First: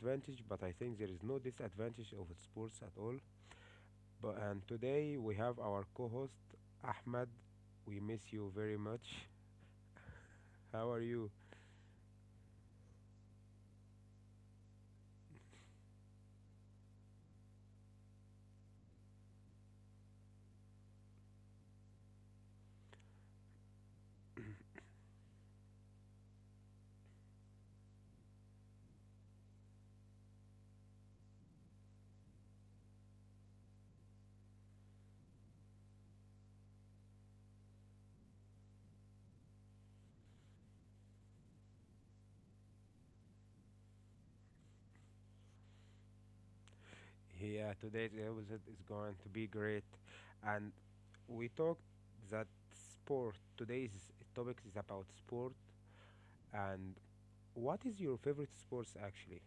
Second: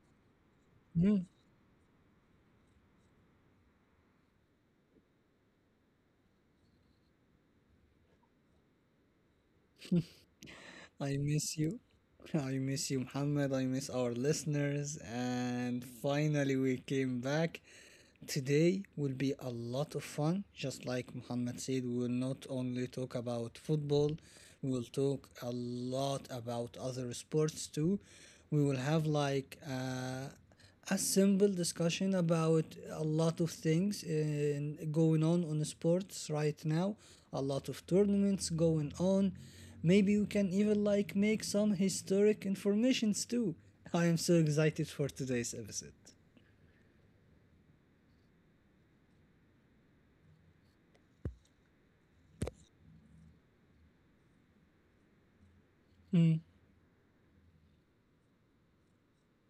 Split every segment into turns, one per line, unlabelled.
disadvantage, but I think there is
Mm.
no disadvantage of sports at all. But and today we have our co-host Ahmed. We miss you very much. How are
I
you?
miss you. I miss you, Muhammad. I miss our listeners. And finally, we came back. Today will be a lot of fun. Just like Muhammad said, we will not only talk about football, we will talk a lot about other sports too. We will have a simple discussion about a lot of things in, going on sports right now, a lot of tournaments going on. Maybe we can even like make some historic informations too. I am so excited for today's episode.
Yeah, today's episode is going to be great. And we talked that sport. Today's topic is about sport. And what is your favorite sports actually?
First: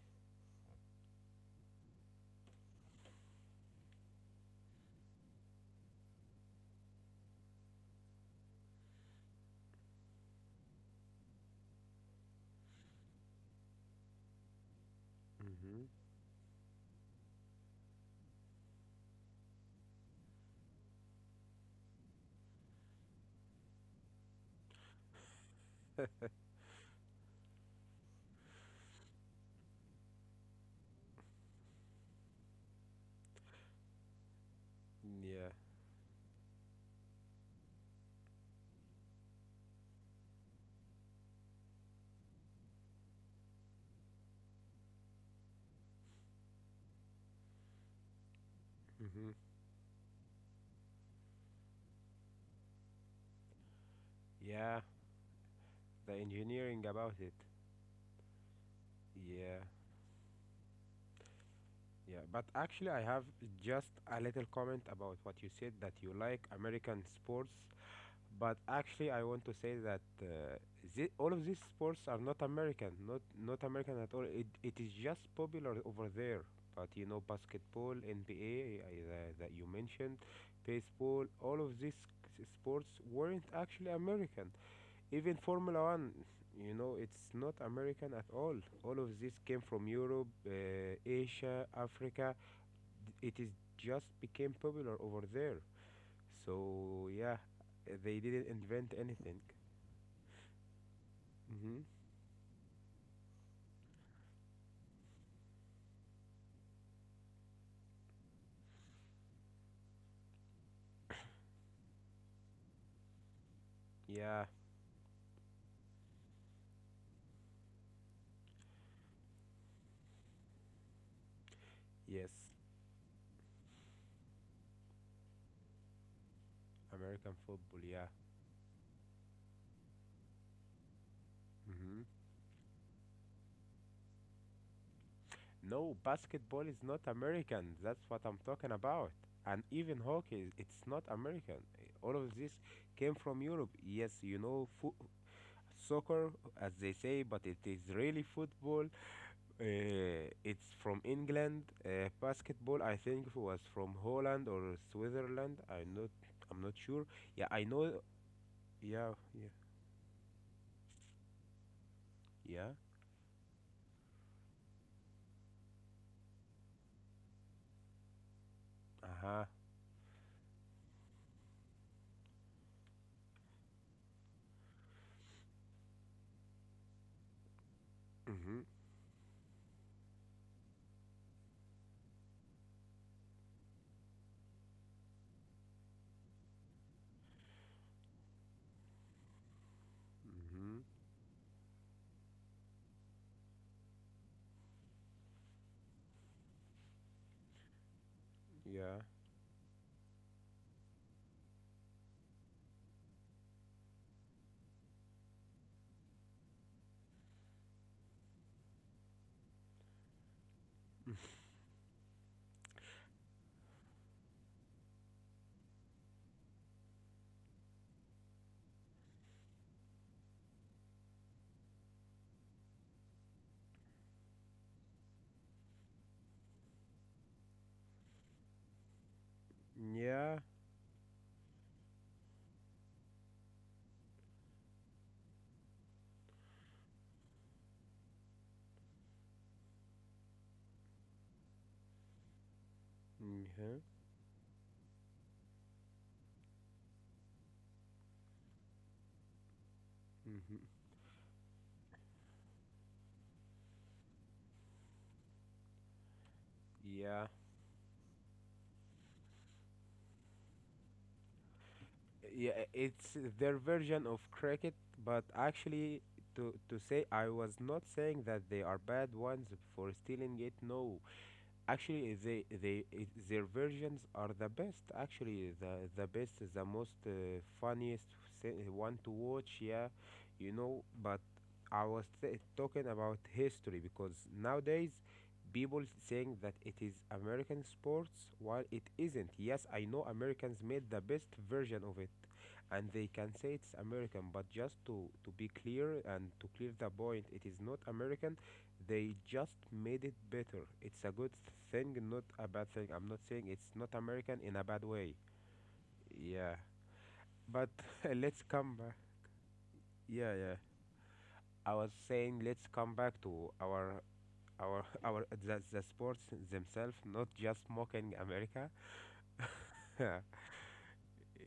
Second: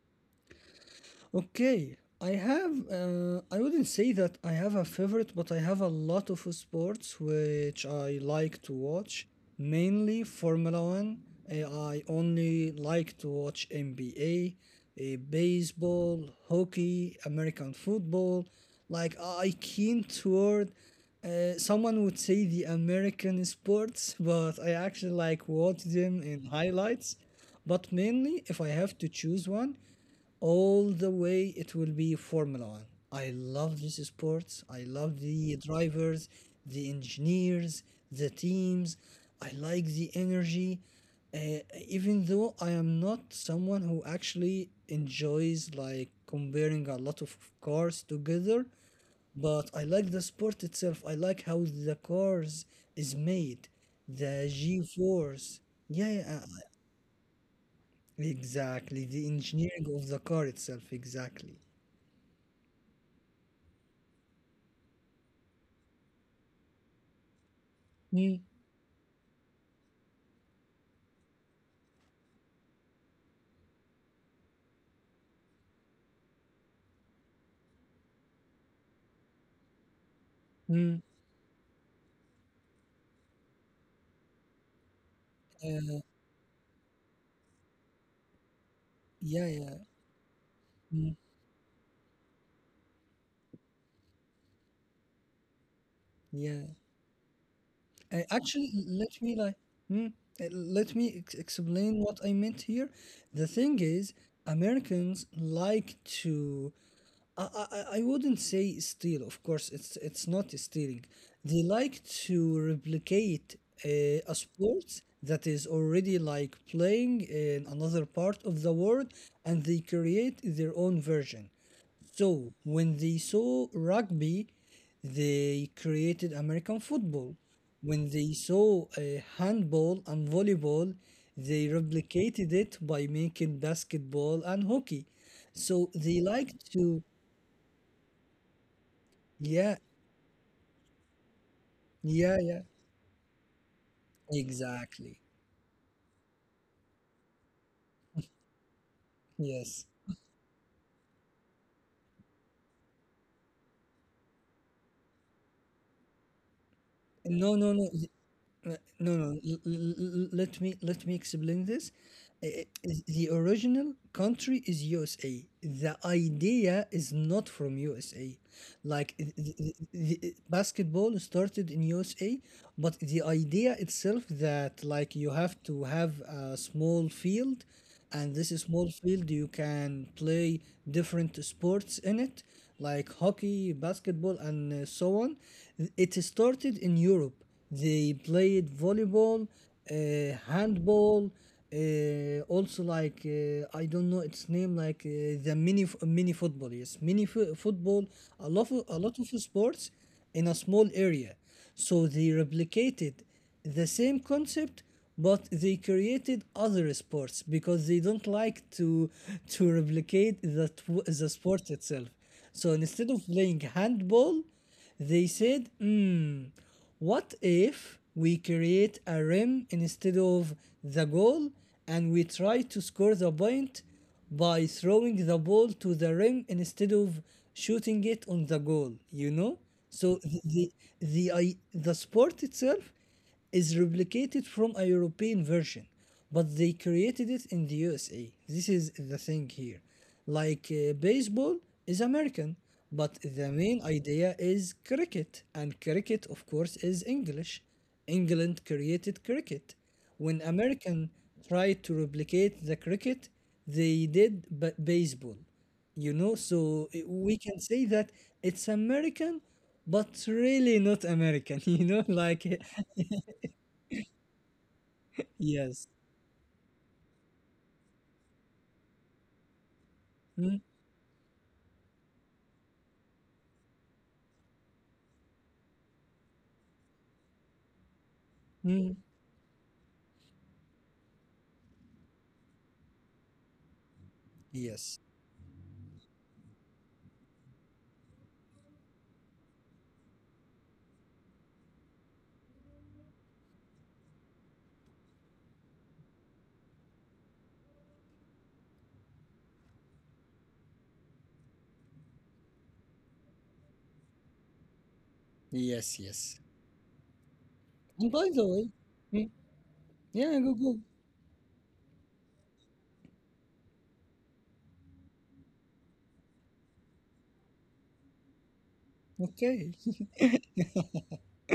Okay, I have. I wouldn't say that I have a favorite, but I have a lot of sports which I like to watch. Mainly Formula One. I only like to watch NBA,
Mm-hmm.
baseball, hockey, American football. Like I keen toward. Someone would say the American sports, but I actually like watch them in highlights. But mainly, if I have to choose one all the way, it will be Formula One. I love this sport, I love
Yeah.
the drivers, the engineers, the teams. I like the energy. uh, Even though I am not someone who actually enjoys like comparing a lot of cars together,
Mm-hmm.
but I like the sport itself. I like how the cars is made, the
Yeah,
G force. Yeah,
the
yeah.
engineering about it.
Exactly, the
Yeah.
engineering of the car itself, exactly.
Yeah, but actually I have just a little comment about what you said, that you like American sports.
Mm,
But actually, I want to say that all of these sports are not American, not American at all. It is just popular over there. But you know, basketball, NBA, that you mentioned,
mm,
baseball, all of these sports weren't actually American. Even Formula
Uh,
One, you know, it's not American at all. All of this
yeah,
came
yeah,
from Europe,
mm,
Asia, Africa. It is just became popular over there.
yeah.
So yeah, they didn't
Actually,
invent anything.
hmm, let me
Hmm.
explain what I meant here. The thing is, Americans like to. I wouldn't say steal. Of course, it's not stealing. They like to replicate a
Yeah,
sport that is already like playing in another part of the world, and they create their own version.
yes,
So when they saw rugby, they created American
American
football.
football. Yeah.
When they saw handball and volleyball, they
Hmm.
replicated it by making basketball and hockey. So
No,
they like
basketball is not
to,
American. That's what I'm talking about. And
yeah,
even hockey, it's not American. All of
yeah,
this
yeah,
came from Europe. Yes, you know,
exactly.
soccer, as they say, but it is really football.
Yes.
It's from England. Basketball, I think, was from Holland or Switzerland. I'm not sure. Yeah,
No,
I
no,
know.
no.
Yeah,
No, no.
yeah,
Let me explain this.
yeah.
The original country is USA. The idea is not from USA.
Uh
Like
huh.
the, basketball started in USA, but the idea itself that like you have to have a small field, and this
Mhm.
small field you can play different sports in it, like hockey, basketball, and so on. It started in Europe. They played volleyball,
Mhm.
handball, also like I don't know its name, like the mini mini football, yes, football, a
Yeah.
lot of sports in a small area. So they replicated the same concept, but they created other sports because they don't like to replicate the sport itself. So instead of playing handball, they said, "Hmm, what if we create a rim instead of the goal, and we try to score the point by throwing the ball to the rim instead of shooting it on the goal, you know?" So
Yeah.
the sport itself is replicated from a European version, but they created it in the USA. This is the thing here. Like baseball is American, but the main
Mhm.
idea is cricket, and cricket, of course, is English. England created cricket. When
Mhm.
American tried to replicate the cricket, they did baseball. You know, so
Yeah.
we can say that it's American, but really not American. You know, like
Yeah, it's their version of cricket, but
yes.
actually, to say, I was not saying that they are bad ones for stealing it.
Mm,
No, actually, their versions are the best. Actually, the most funniest
mm,
one to watch. Yeah, you know. But I was talking about history, because nowadays
yes,
people saying that it is American sports while it isn't. Yes, I know Americans made the best version of it, and they can say it's American. But just to be clear and to clear the point, it is not American, they just made it better. It's a good thing, not a bad thing. I'm not saying it's not American in a bad way.
yes, yes.
Yeah. But
And by the
let's
way,
come back.
mm, yeah,
Yeah, yeah.
go.
I was saying, let's come back to our the sports themselves, not just mocking America.
Ok.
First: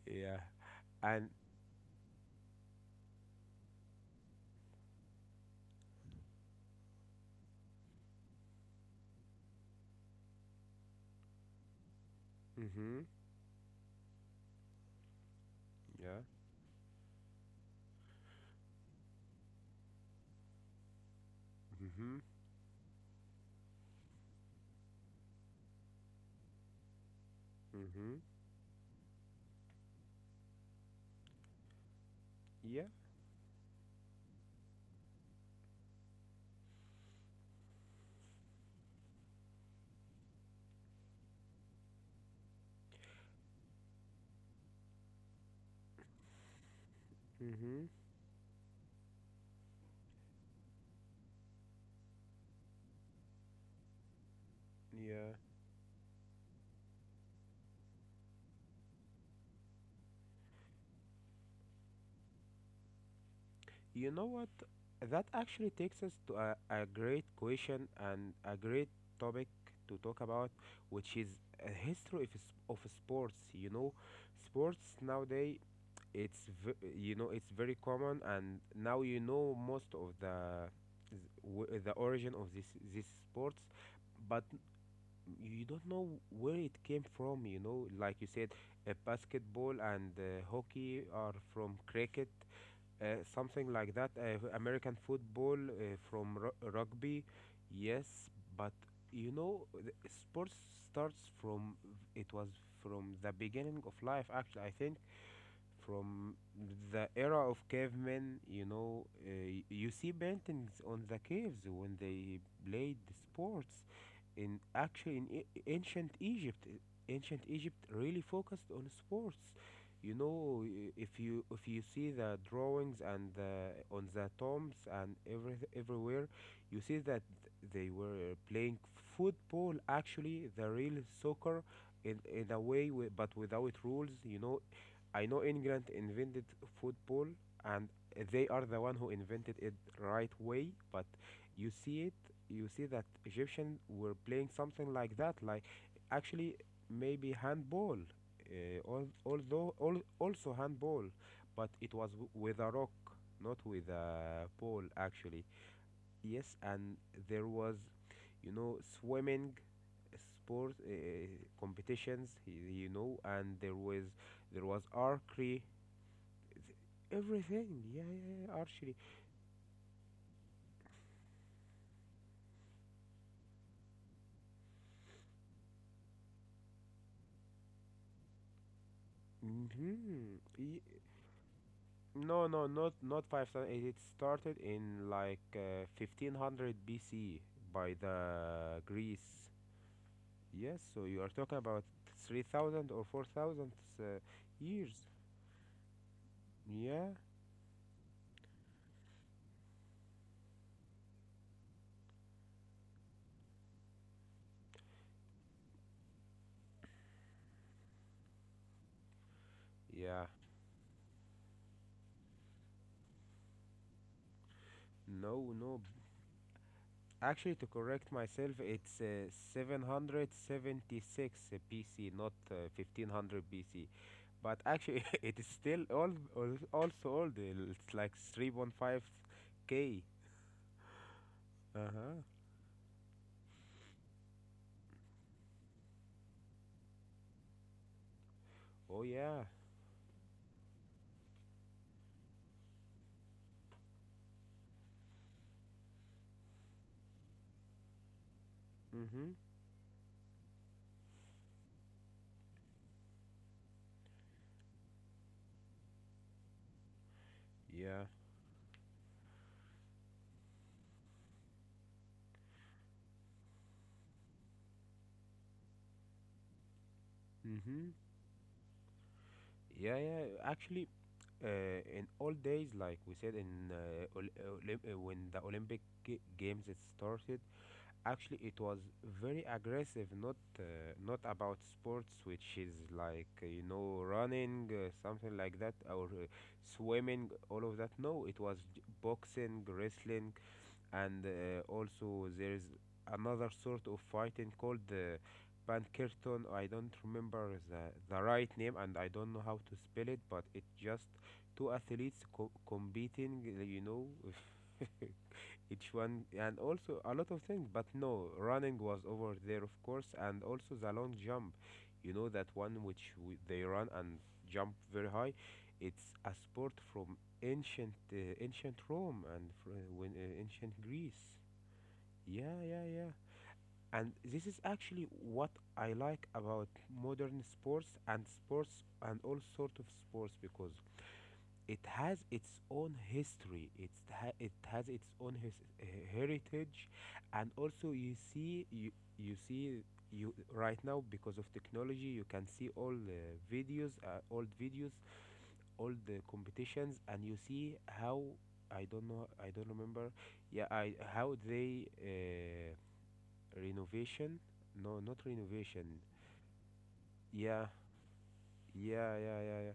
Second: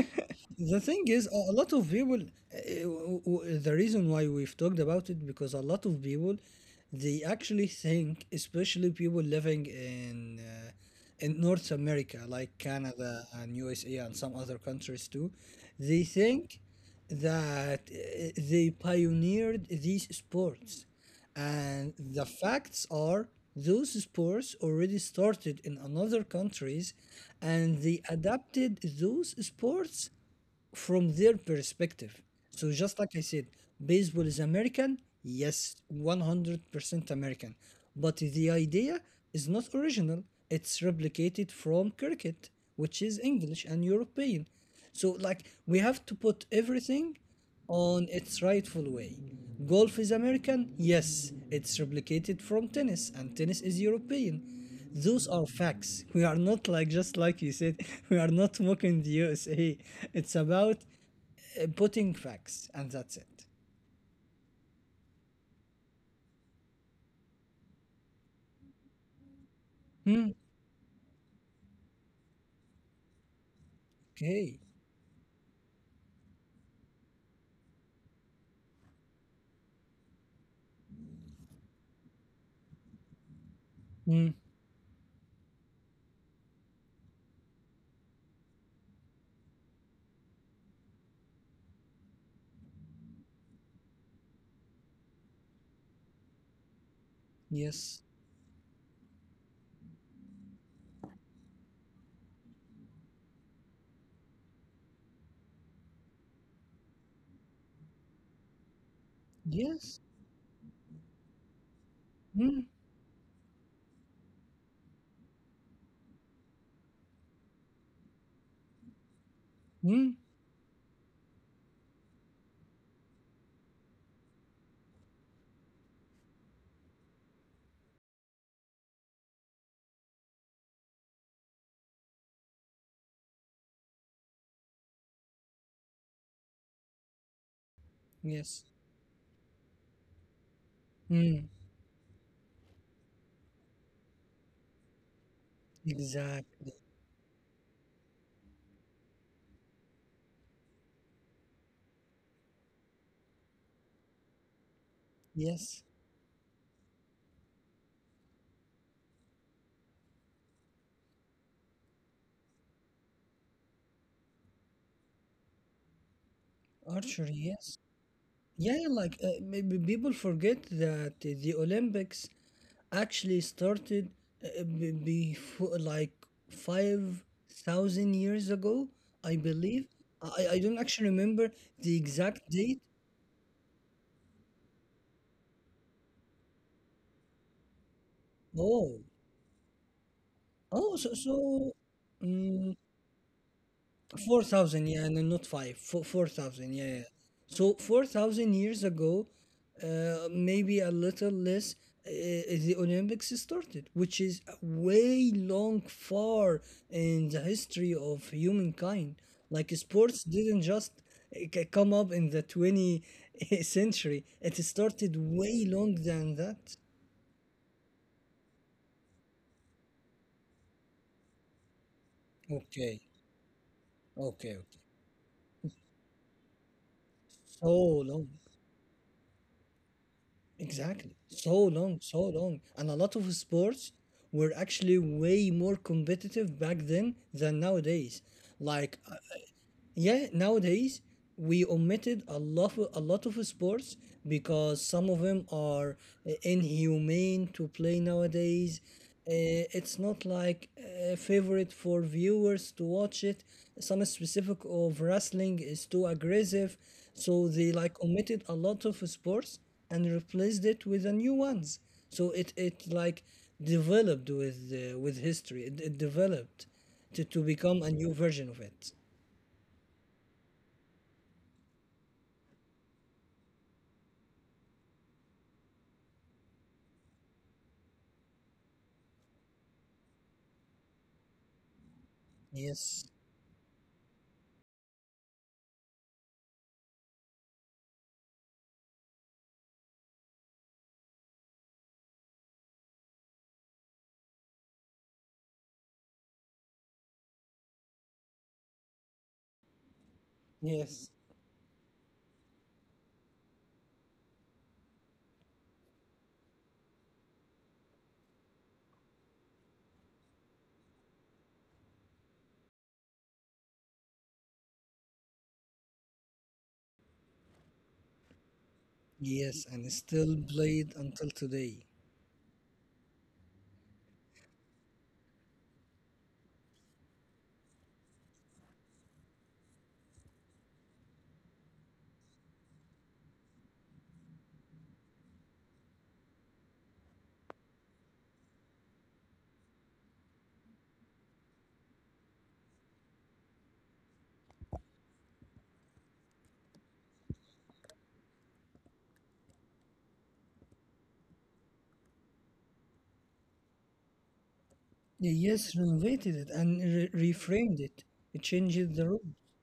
Yeah.
The thing is,
And
a lot of people the reason why we've talked about it, because a lot of people, they actually think, especially people living in North America, like
mhm.
Canada and USA and some other countries too, they
Yeah.
think that they pioneered these sports, and
Mhm.
the facts are those sports already started in another countries, and they
Mhm.
adapted those sports from their perspective. So
Yeah.
just like I said, baseball is American, yes, 100% American. But the idea is not original. It's replicated from cricket, which is English and European. So like we have to put everything
Mhm.
on its rightful way. Golf is American? Yes, it's replicated from tennis, and tennis is European. Those
Yeah.
are facts. We are not like, just like you said, we are not mocking the USA. It's about putting facts, and that's it.
You know what? That actually takes us to a great question and a great topic to talk
Hmm.
about, which is a history of, of sports. You know,
Okay.
sports nowadays, you know, it's very common, and now you know most of the the origin of this sports,
Hmm.
but you don't know where it came from. You know, like you said, basketball and hockey are from cricket, uh, something like that. American football from rugby,
Yes.
yes. But you know, the sports starts from, it was, from the beginning of life. Actually, I think from the era of cavemen, you know, you see
Yes.
paintings on the caves when they
Hmm.
played the sports. In ancient Egypt really focused on sports. You
Hmm.
know, if you, if you see the drawings and the, on the tombs and every everywhere, you see that they were playing football. Actually, the real soccer in a way, but without rules. You know, I know England invented football, and they are the
Yes.
one who invented it right way. But
Hmm.
you see it, you see that Egyptians were playing something like that, like actually
Exactly.
maybe handball, also handball, but it was with a rock, not with a pole actually.
Yes.
Yes, and there was, you know, swimming sport competitions, you know. And there was, there was archery. Th-
Archery,
Everything,
yes.
yeah, yeah, yeah, archery.
Yeah, yeah, maybe people forget that the Olympics actually started before like 5,000 years ago, I believe.
Hmm.
I don't actually remember the
No, no,
exact
not
date.
5,000. It it started in like 1500 BC by the
Oh,
Greece. Yes, so
oh,
you are
so,
talking about
so,
3,000
mm,
or 4,000
4,000,
years.
yeah, no, not 5, Four, 4,000, yeah,
Yeah,
yeah. So 4,000 years ago, maybe a little less, the Olympics started, which is way long far in the history of humankind. Like
yeah.
sports didn't just come up in the 20th century. It started
No, no,
way long than that.
actually, to correct myself, it's 776 BC, not
Okay,
1500 BC. But
okay, okay.
actually, it is still old, also old.
So
It's like
long.
three one five k.
Exactly. So long,
Uh-huh.
so long. And a lot of sports were actually way more competitive back then than nowadays.
Oh,
Like uh,
yeah.
yeah, nowadays we omitted a lot of sports because some of them are inhumane to play nowadays.
Mm-hmm.
It's not like a favorite for viewers to watch it. Some specific of wrestling is too aggressive, so they
Yeah.
like omitted a lot of sports and replaced it with the new ones. So it like developed with history. It developed to
Mm-hmm.
become a new version of it.
Yeah, yeah. Actually, in old days, like we said, in when the Olympic Games it started, actually it was very aggressive. Not not about sports, which is
Yes.
like you know, running, something like that, or swimming, all of that. No, it was boxing, wrestling, and also there's another sort of fighting called the Pankirton. I don't remember the right name, and I don't know how to spell it, but it's just
Yes,
two athletes competing. You know. Each one, and also a lot of things. But no, running was over there, of course, and also the long jump, you know, that one, which they run and jump very high. It's a sport from ancient ancient Rome and
yes, and
when
still
ancient
played
Greece.
until today.
Yeah, yeah, yeah, and this is actually what I like about modern sports and sports and all sort of sports, because it has its own history, it has its own heritage. And also you see you see, you right now, because of technology, you can see all the videos, old videos, all the competitions, and you see how, I don't know, I don't remember. Yeah, I, how they renovation, no, not renovation.
Yes, renovated it and
Yeah,
reframed it. It changed
yeah,
the rule.
yeah, yeah. Yeah.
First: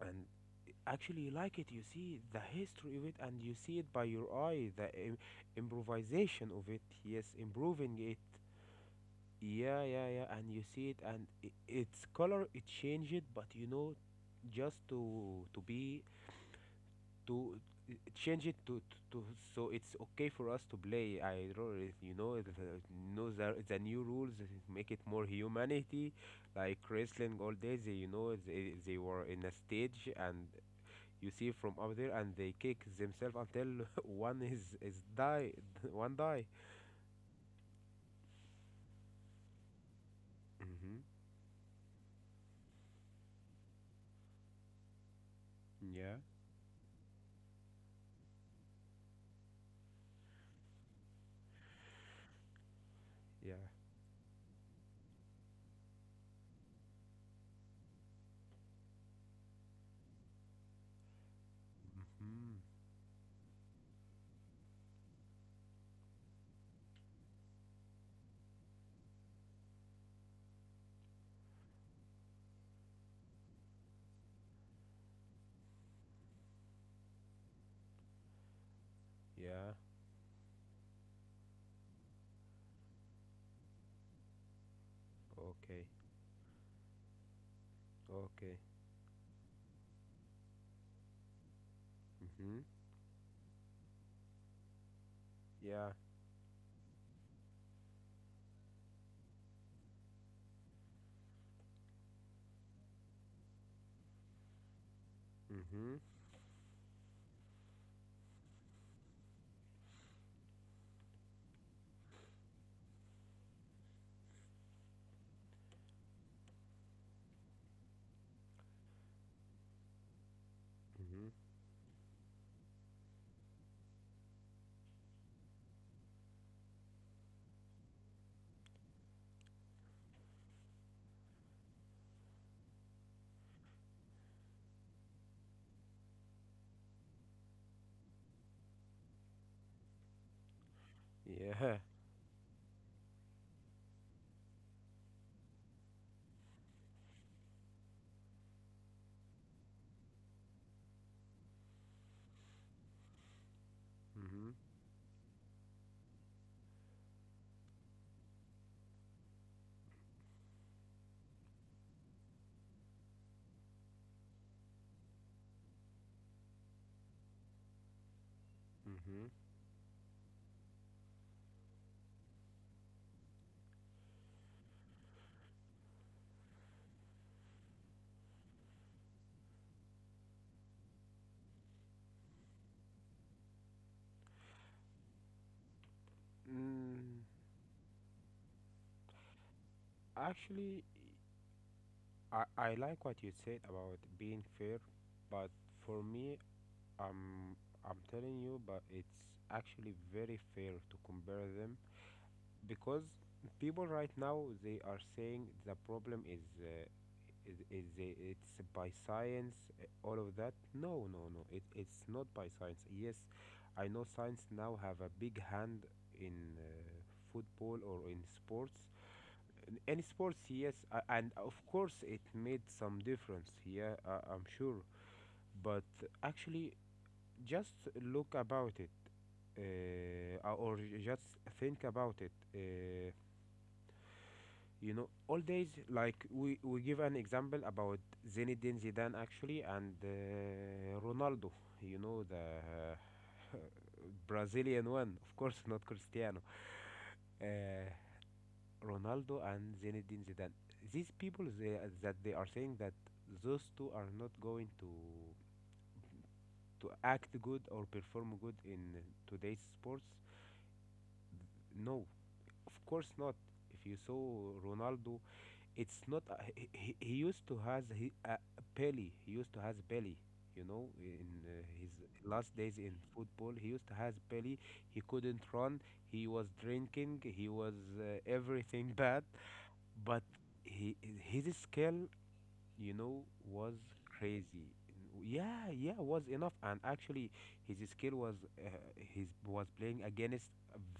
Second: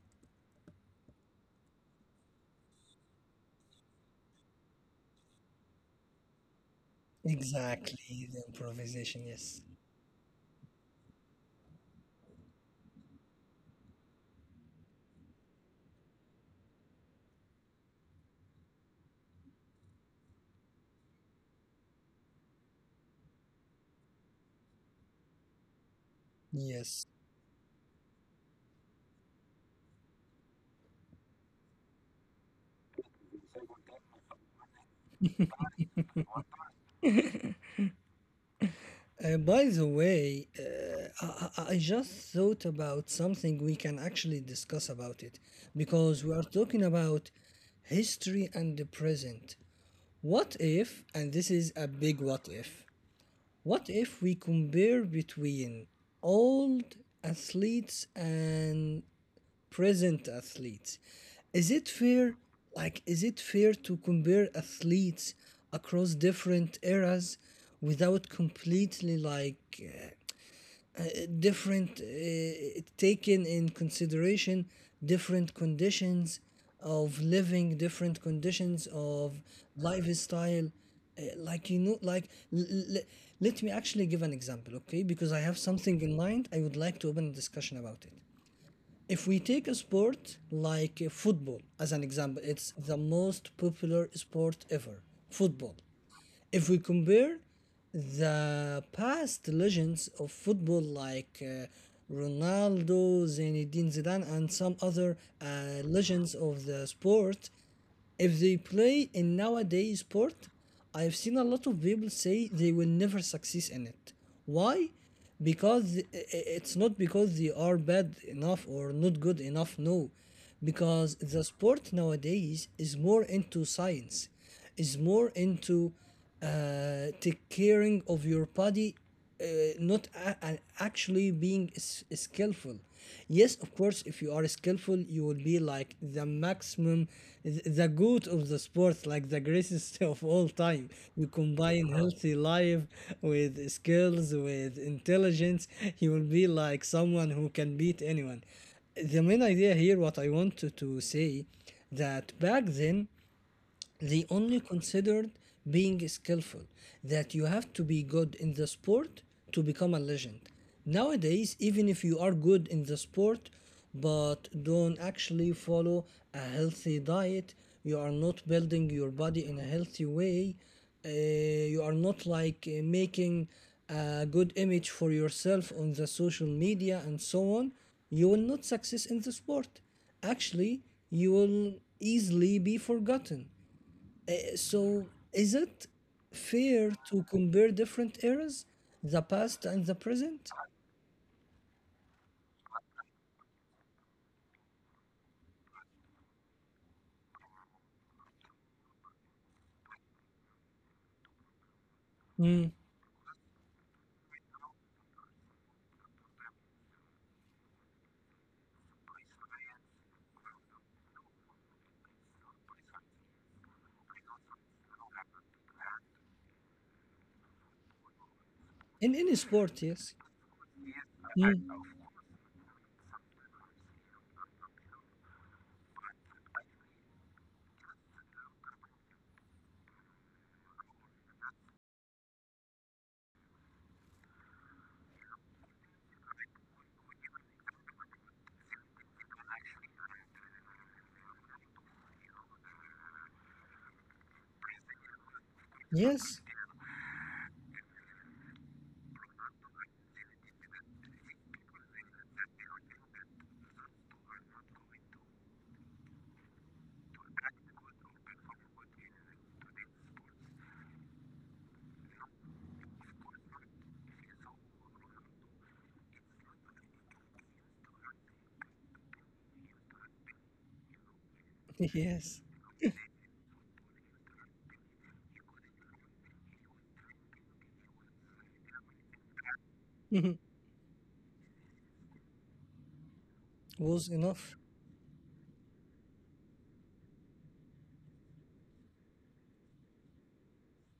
And actually you like it, you see the history of it, and you see it by your eye, the improvisation of it, yes, improving it.
Exactly, the improvisation, yes.
Yeah, yeah, yeah, and you see it, and I, its color, it changed it. But you know, just to be, to, change it to, so it's okay for us to play. I don't really, you know the new rules make it more humanity, like
Yes.
wrestling. All day they, you know, they were in a stage, and you see from up there, and they kick themselves until one is die. One die.
By the way,
Mm-hmm.
I just thought about something we can actually discuss about it,
Yeah,
because we are talking about history and the present. What if, and this is a big what if,
yeah.
what if we compare between old athletes and present athletes? Is it fair?
Mm-hmm.
Like, is it fair to compare athletes across different eras without completely like uh, different taken in consideration different conditions of living, different conditions of
Yeah.
lifestyle. Uh, like you know like l- l- let me actually give an example, okay, because I have
Okay,
something in mind. I would like to open a discussion about it.
okay.
If we take a sport like football as an example,
Mm-hmm.
it's the most popular sport ever, football.
Yeah.
If we compare the past legends of football like Ronaldo, Zinedine Zidane, and some other
Mm-hmm.
legends of the sport, if they play in nowadays sport, I've seen a lot of people say they will never succeed in it. Why? Because it's not because they are bad enough or not good enough. No, because
Mm-hmm.
the sport nowadays is more into science, is more into take caring of your body, uh, not actually being skillful. Yes, of course, if you are skillful, you will be like the maximum, the good of the sport, like the greatest of all time. You
Yeah.
combine healthy life with skills, with intelligence, you will be like someone who can beat anyone. The main idea here, what I wanted to say, that back then they
Mm-hmm.
only considered being skillful, that you have to be good in the sport to become a legend. Nowadays, even if you are good in the sport, but don't actually follow a healthy diet, you are not building your
Mm-hmm.
body in a healthy way, you are not like making a good image for yourself on the social media and so on, you will not success in the sport. Actually, you will easily be forgotten. So is it fair to
Mm,
compare different eras, the past and the present?
actually I like what you said about being fair, but for me, I'm I'm telling you, but it's actually very fair to compare them, because people right now they are saying the problem is is the, it's by science, all of that. No, no, no, it's not by science. Yes, I know science now have a big hand in football or in sports,
In any sport,
in any
yes.
sports. Yes, and of
Mm,
course it made some difference, yeah, I'm sure. But actually, just look about it, or just think about it. You know, all days, like we give an example about Zinedine Zidane, actually, and Ronaldo, you know, the Brazilian one, of course, not
yes.
Cristiano. uh, Ronaldo and Zinedine Zidane, these people, that they are saying that those two are not going to act good, or perform good in today's sports. No, of course not. If you saw Ronaldo, it's not he used to has, belly, he used to has belly, you know, in his
yes.
last days in football. He used to has belly, he couldn't run, he was drinking, he was everything bad. But he, his skill, you know, was
Was enough.
crazy. Yeah, yeah, was enough. And actually, his skill was his was playing against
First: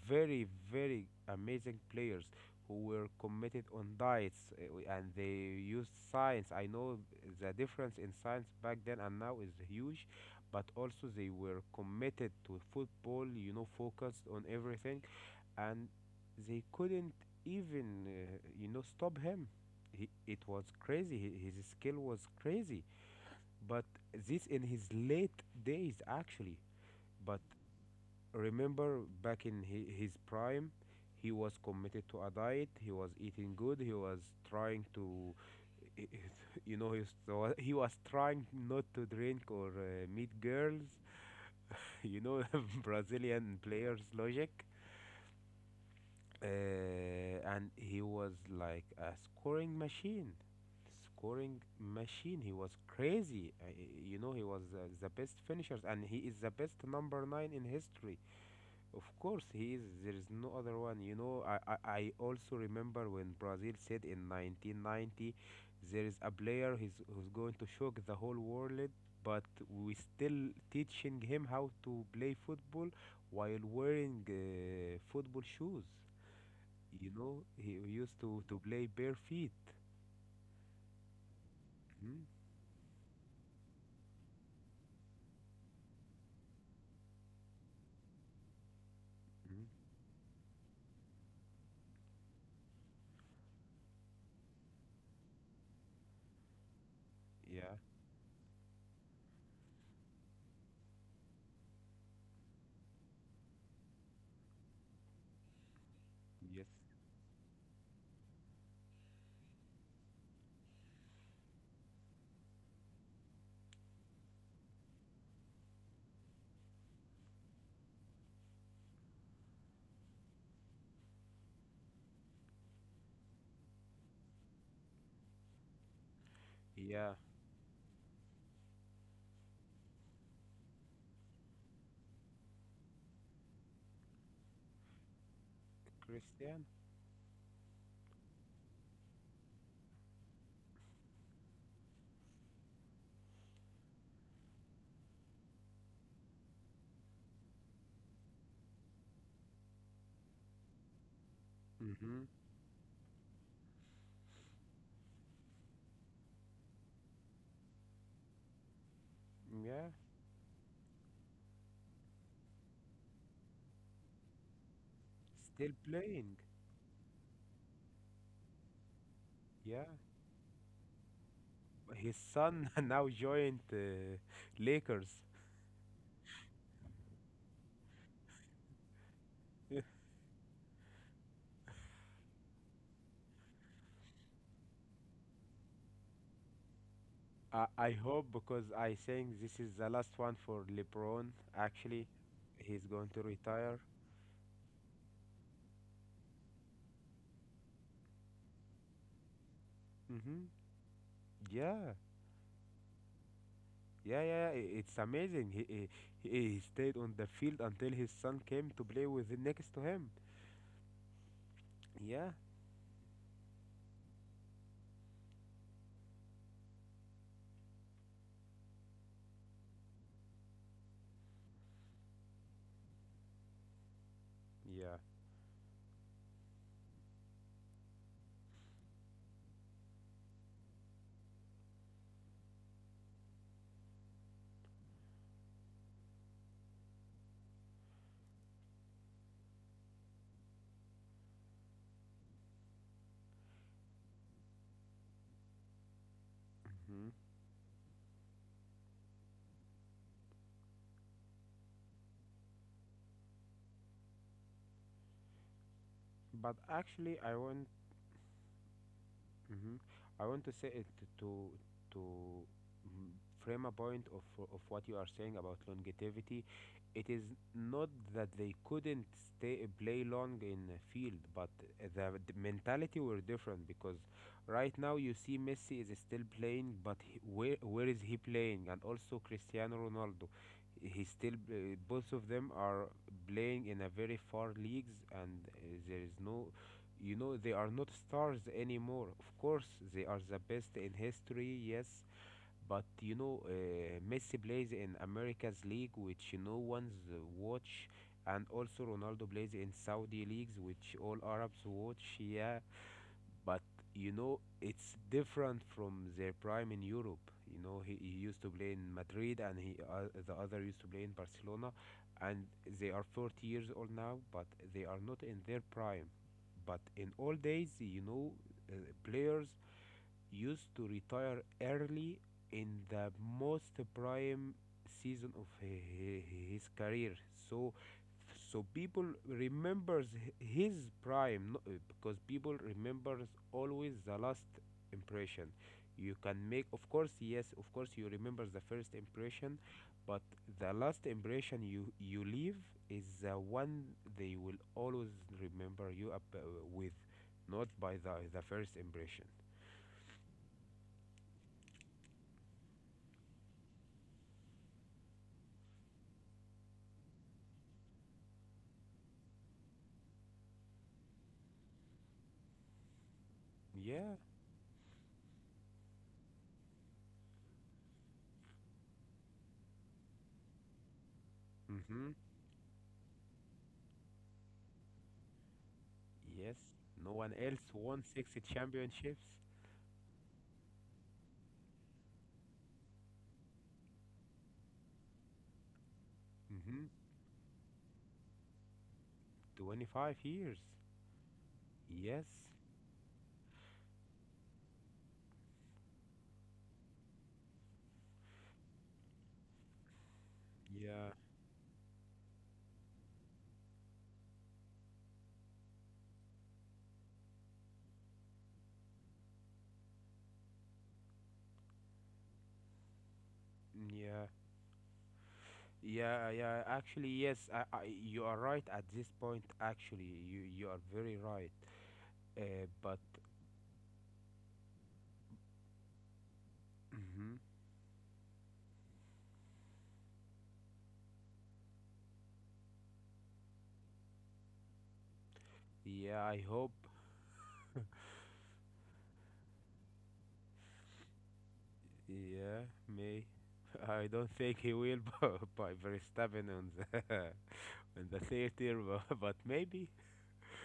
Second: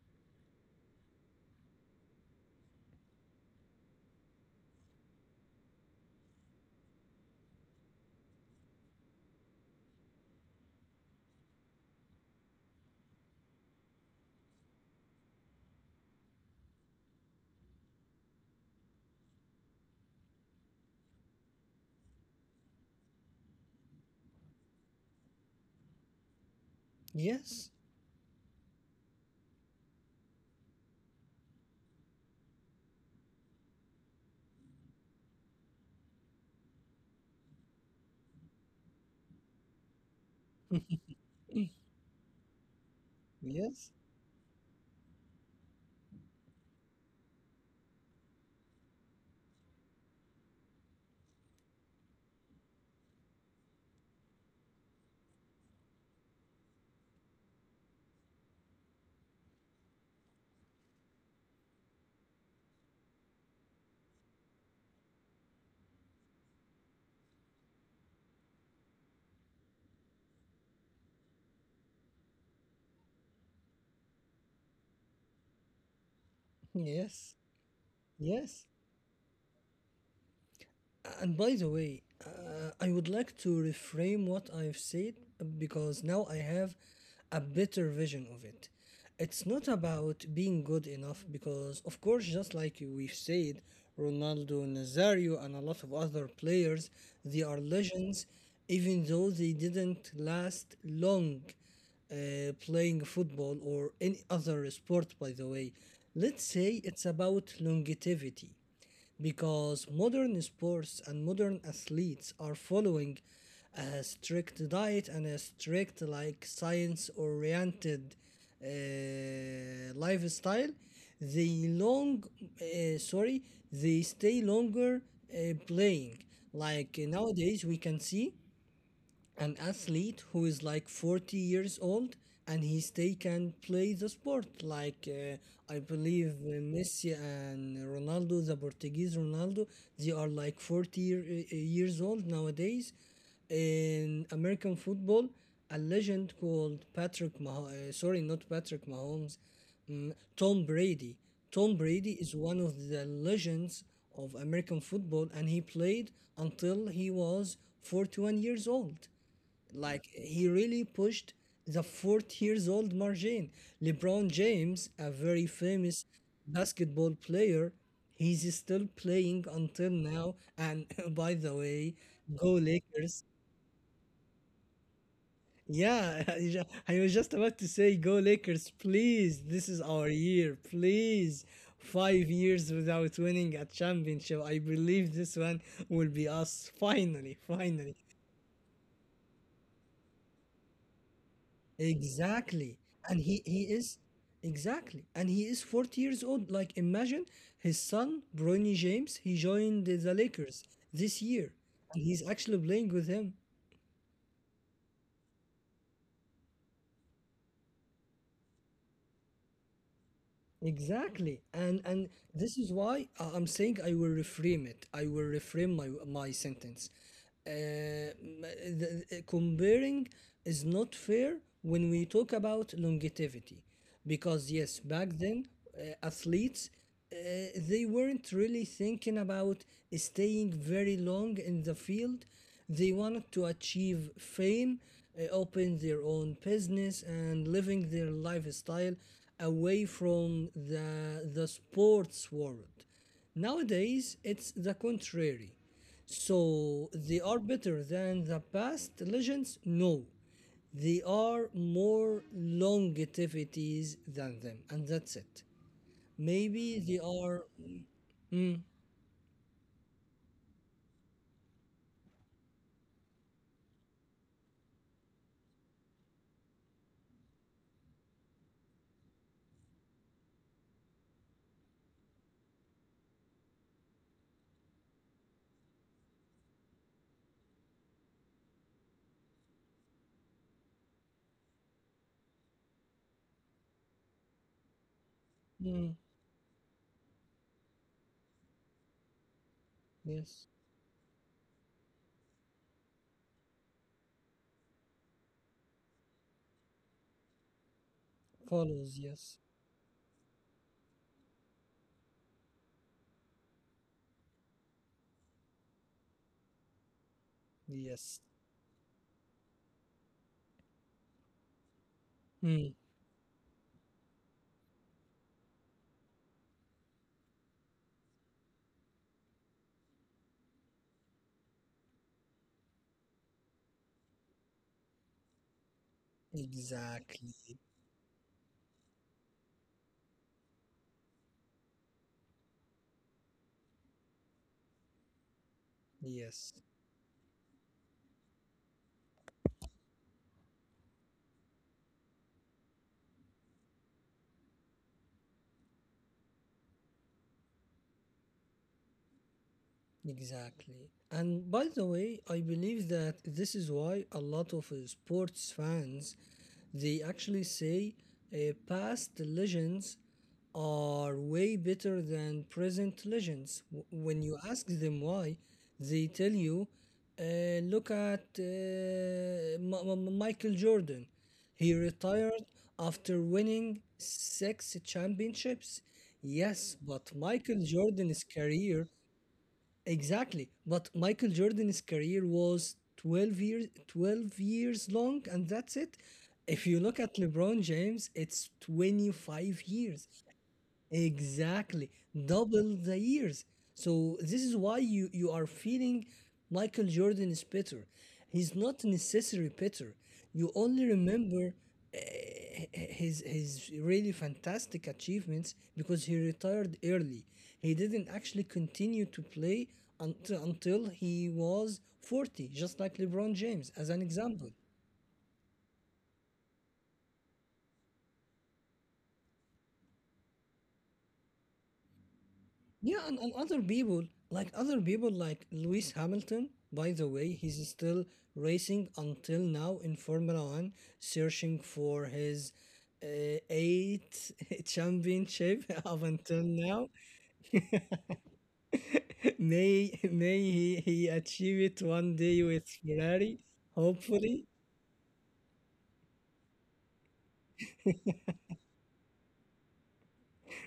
very amazing players who were committed on diets, and they used science. I know the difference in science back then and now is huge, but also they were committed to football. Focused on everything and they couldn't even stop him. It was crazy, his skill was crazy, but this in his late days actually. But
Yes.
remember back in his prime, he was committed to a diet, he was eating good, he was trying to you know he he was trying not to drink or meet girls. you know Brazilian
Yes.
players logic. uh, and he was like a scoring machine, he was crazy. You know he was the best finishers, and he is the best number 9 in history. Of course he is, there is no other one. You know I also remember when Brazil said in 1990 there is a player who's going to shock the whole world, but we still teaching him how to play football while wearing football shoes. You
Yes.
know, he used to,
Yes.
play bare feet.
And by the way,
Mhm,
I would like to reframe what I've said because now I have a better vision of it. It's
mhm.
not about being good enough because, of course, just like we've said, Ronaldo, Nazario, and a lot of other players, they are
Yeah,
legends, even though they didn't last long playing football or any other sport, by the way. Let's
yes.
say it's about longevity, because modern sports and modern athletes are following a strict diet and a strict like science oriented lifestyle. They long sorry, they stay longer playing. Like
Yeah,
nowadays we can see an athlete who is like 40 years old and he still can play the sport. Like I believe
Christian.
Messi and Ronaldo, the Portuguese Ronaldo, they are like 40 year, years old nowadays. In American football, a legend called patrick Mah- sorry not Patrick Mahomes, mm, Tom Brady, Tom Brady
Hmm.
is one of the legends of American football, and he played until he was 41 years old.
Yeah,
Like he really pushed the 40 years old margin. LeBron James, a very
still
famous
playing.
basketball player, he's still playing
Yeah,
until now. And by the way,
his
go
son now
Lakers.
joined Lakers.
Yeah, I was just about to say, go Lakers, please. This is our year, please. 5 years without winning a championship. I believe this one will be us finally,
I
finally.
hope, because I think this is the last one for LeBron. Actually,
Exactly.
he's going to
And he, he
retire.
is exactly. And he is 40 years old. Like imagine his son, Bronny James, he joined the
Mm-hmm.
Lakers this year.
Yeah.
And he's actually playing with him.
Yeah, yeah, yeah, it's amazing. He stayed on the field until his son came to play with next to him.
Exactly. And
Yeah,
this is why I'm saying I will reframe it. I will reframe my sentence. Uh, m- the comparing is not fair when we talk about longevity because yes,
yeah.
back then athletes uh, they weren't really thinking about staying very long in the field. They wanted to achieve fame, open their own business, and living their lifestyle away from the sports world. Nowadays, it's the contrary.
Hmm.
So they are better than the past legends? No. They are more longativities than them, and that's it.
But actually, I
Maybe
want
they are.
hmm I want to say it to to frame a point of what you are saying about longevity. It is not that they couldn't stay play long in a field, but the mentality were different, because right now you see Messi is still playing, but where is he playing? And also Cristiano Ronaldo, he still both of them are playing in a very far leagues, and there is
Mm,
no, you know, they are not stars anymore. Of course, they are the best
yes.
in history, yes. But Messi plays in America's league, which no one's watch, and also Ronaldo
Follows.
plays in
Yes.
Saudi leagues, which all Arabs watch. Yeah, but you know it's different from their prime in Europe. You know he used to
Yes.
play in Madrid and he the other used to play in Barcelona, and they
Mm,
are 40 years old now, but they are not in their prime. But in all days, you know, uh, players used to retire early in the most prime season of his career.
exactly.
So, so people remembers his prime because people remembers always the last impression you can
Yes.
make. Of course, yes, of course you remember the first impression, but the last impression you leave is the one they will always remember you up with, not by the first impression.
Exactly. And by the way, I believe that this is why a lot of sports fans they actually say past legends are way better than present legends. W-
Yeah.
when you ask them why, they tell you, look at Michael Jordan. He
Mm-hmm.
retired after winning 6 championships.
Yes,
Yes, but
no one
Michael
else won
Jordan's
six
career.
championships.
Exactly. But Michael Jordan's career was 12 years long and that's it. If you
Mm-hmm.
look at LeBron James, it's 25 years.
25 years.
Exactly,
Yes.
double the years. So this is why you are feeling Michael Jordan is better. He's not necessarily better. You only
Yeah.
remember uh, his really fantastic achievements because he retired early. He didn't actually continue to play until he was 40, just like LeBron James as an
Yeah.
example.
Yeah, yeah. Actually, yes, you are right at this point. Actually, you are very right. But.
Yeah, and other people, like Lewis Hamilton, by the way,
Mhm.
he's still racing until now in Formula One, searching for his eighth championship up
Yeah,
until
I hope.
now. May he achieve it one day
Yeah,
with
may.
Ferrari,
I don't
hopefully.
think he will by Verstappen on the on the theater, but maybe.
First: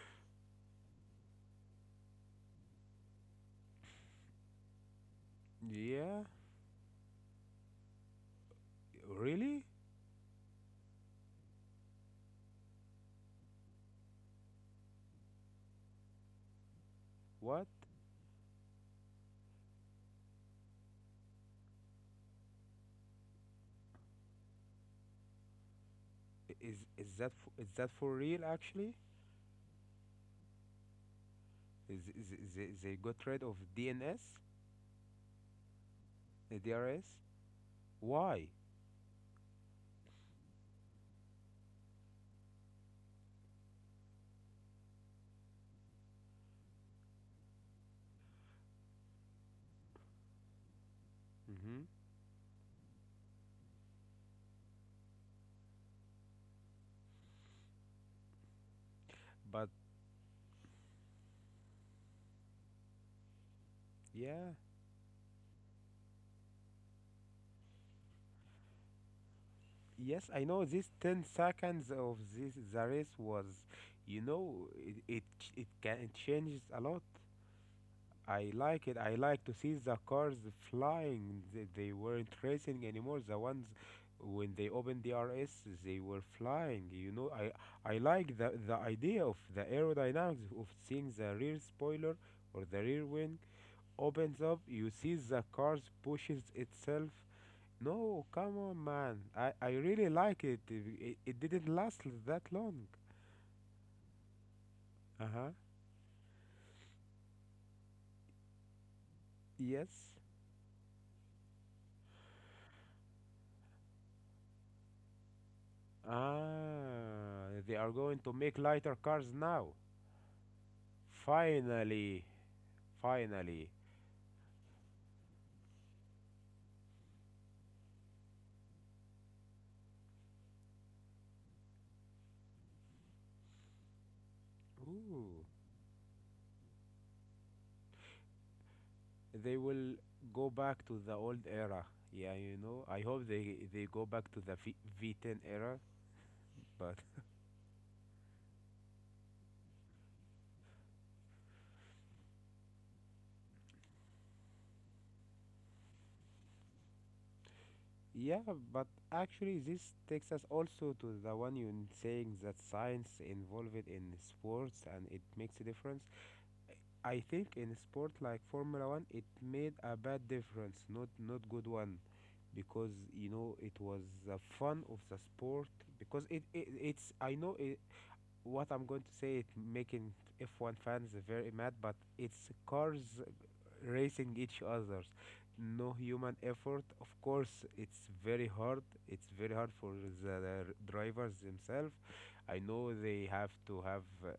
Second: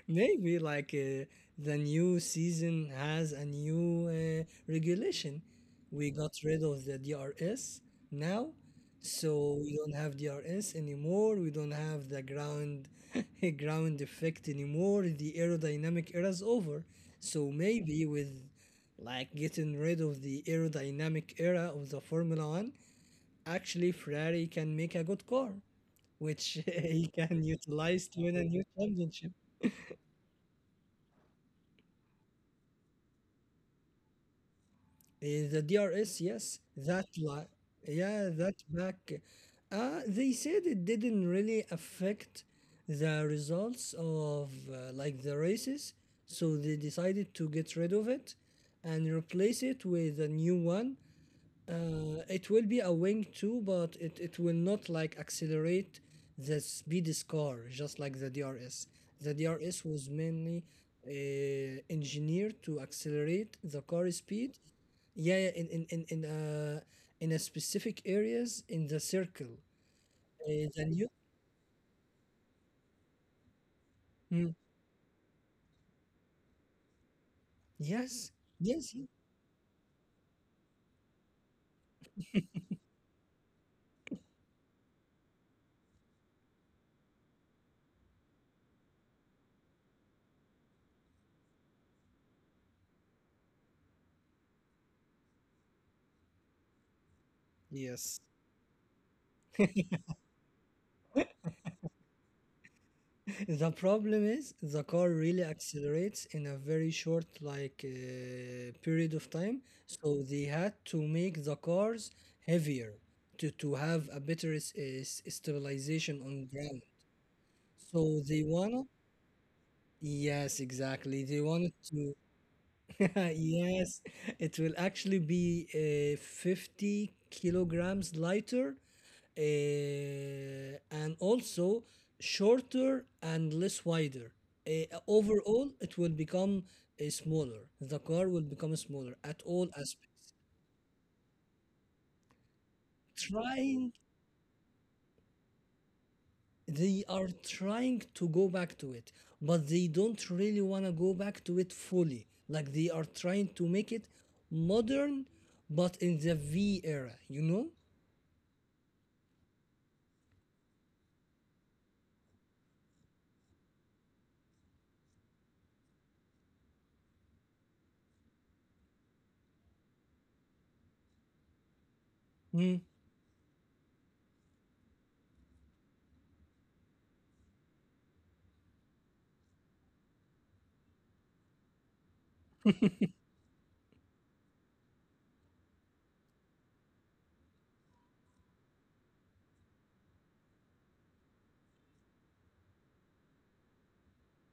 Maybe like the new season has a new regulation. We
Yeah.
got rid of the DRS now, so
Really?
we don't have DRS anymore. We don't have the ground ground effect anymore. The aerodynamic era is over. So
What?
maybe with like getting rid of the aerodynamic era of the Formula One, actually Ferrari can make a good car, which
Is
he
is that
can
f- is that
utilize
for
to win
real
a new
actually?
championship.
Is they got rid of DNS,
The DRS, yes,
DRS?
that like yeah,
Why?
that back. They said it didn't really affect the results of like the races, so they decided to get rid of it and replace it with a new one.
Hmm.
It will be a wing too, but it will not like accelerate the speed car just like the DRS. The
But
DRS was mainly uh, engineered to accelerate the car
yeah,
speed. Yeah, yeah, in a specific areas in the circle.
yes, I know
The
this
new.
10 seconds of this the race was, you
Mm,
know, it ch- it can it changes a lot.
Yes,
I like
yes,
it. I like to see the cars flying. They weren't racing anymore. The ones, when they opened the RS, they were flying. You know, I like the idea of the aerodynamics of seeing the rear spoiler or the rear wing opens up. You see the cars pushes itself.
yes.
No, come on, man. I really like it. It didn't last that long.
The problem is the car
Uh
really
huh.
accelerates in a very short like period of time,
Yes.
so they had to make the cars heavier to have a better stabilization on ground.
Ah, they are
So
going to
they
make
wanna,
lighter cars now.
yes, exactly. They wanted to.
Finally, finally.
Yes, it will actually be 50 kilograms lighter and also shorter and less wider.
Ooh,
Overall, it will become smaller. The car will become smaller at
they
all
will
aspects.
go back to the old era. Yeah. I hope they
Trying,
they go back to the V10 era, but
they are trying to go back to it, but they don't really want to go back to it fully. Like they are trying to make it modern, but in the V era, you know?
yeah, but actually this takes us also to the one you saying that science involved in sports and it makes a difference. I think in sport like Formula 1, it made a bad difference, not good one,
Mm-hmm.
because you know it was the fun of the sport, because it's I know it, what I'm going to say, it making F1 fans very mad, but it's cars racing each others. No human effort. Of course, it's very hard. It's very hard for the drivers themselves. I know they have to have. Uh,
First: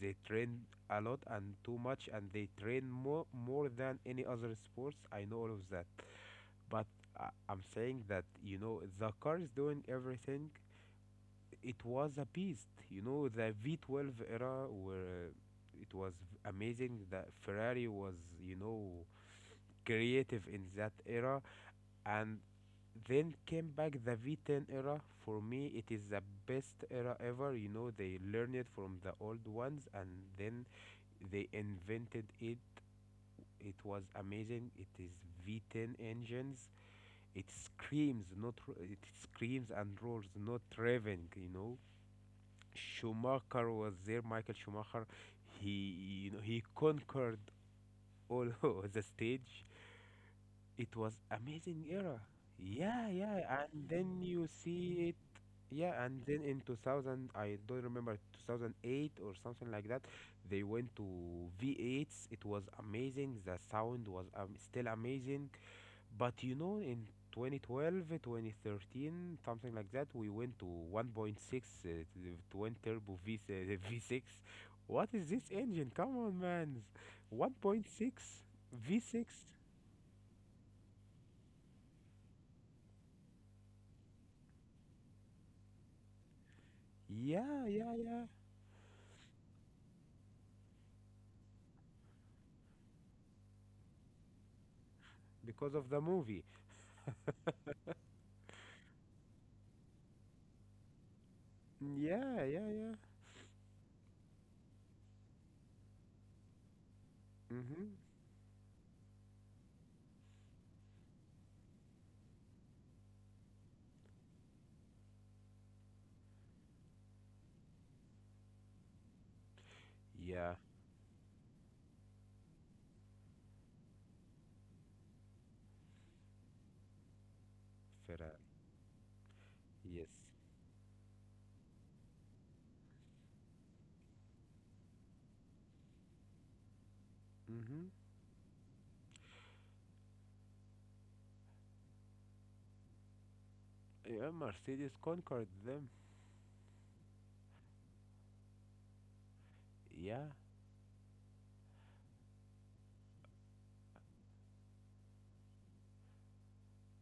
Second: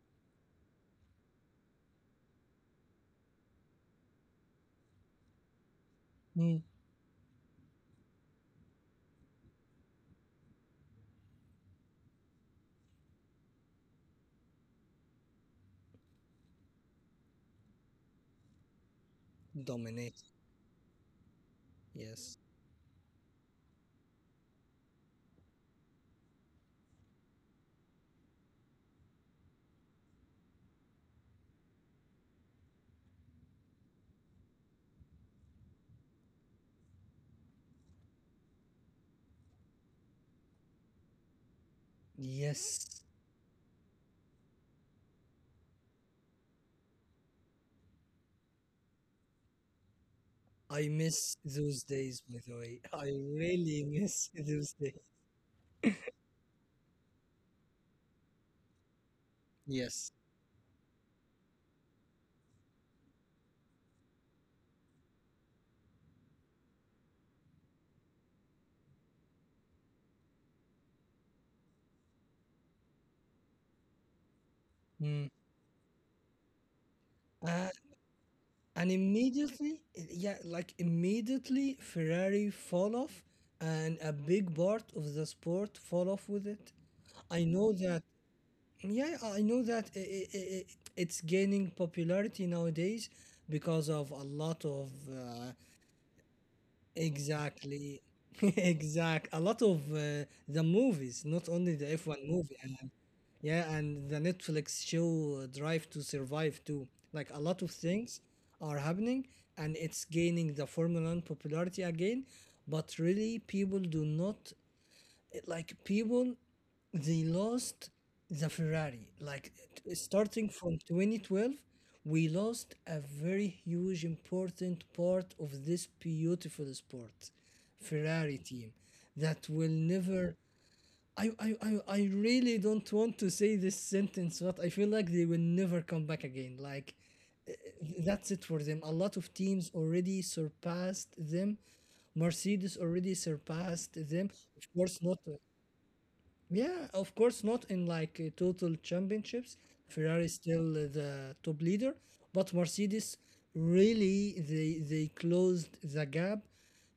they train a lot and too much, and they train more than any other sports. I know all of that, but I'm saying that you know the car is doing everything, it was a beast. You know, the V12 era, where it was amazing that Ferrari was, you know,
Dominate.
creative in that era. And
Yes.
then came back the V10 era. For me, it is the best era ever. You know, they learned it from the old ones and then they invented it. It was amazing. It is V10 engines. It screams, not it screams and roars, not revving. You know,
Yes.
Schumacher was there, Michael Schumacher. He conquered all of the stage.
I
It was
miss those
amazing era.
days, by the way.
Yeah,
I
yeah.
really
And then
miss
you
those days.
see it. Yeah, and then in 2000, I don't remember, 2008 or something like that.
Yes.
They went to V8s. It was amazing. The sound was still amazing. But you know, in 2012, 2013, something like that, we went to 1.6 twin turbo V6. What is
Mm.
this engine? Come on, man.
Uh,
1.6
and
V6.
immediately, yeah, like immediately, Ferrari fall off, and a big part of the sport fall off with it. I
Yeah,
know
yeah,
that.
yeah.
Yeah, I know that I it's gaining popularity nowadays because of a lot of
Because of the movie.
Exactly. Exact. A lot of the movies, not only the F1
Yeah,
movie,
yeah,
and
yeah.
yeah, and the Netflix show Drive to Survive too. Like a lot of
Mm-hmm.
things are happening, and it's gaining the Formula One popularity again. But really, people do not like people, they lost the Ferrari like
Yeah,
starting from 2012 we lost a very huge important part of this beautiful sport,
Ferrari.
Ferrari team, that will
Yes.
never. I really don't want to say this sentence, but I feel like they will never come back again. Like,
Mm-hmm.
that's it for them. A lot of teams already surpassed them. Mercedes already surpassed
Yeah,
them. Of
Mercedes
course, not
conquered them.
yeah, of course, not in like total championships.
Yeah.
Ferrari is still the top leader, but Mercedes really they closed the gap,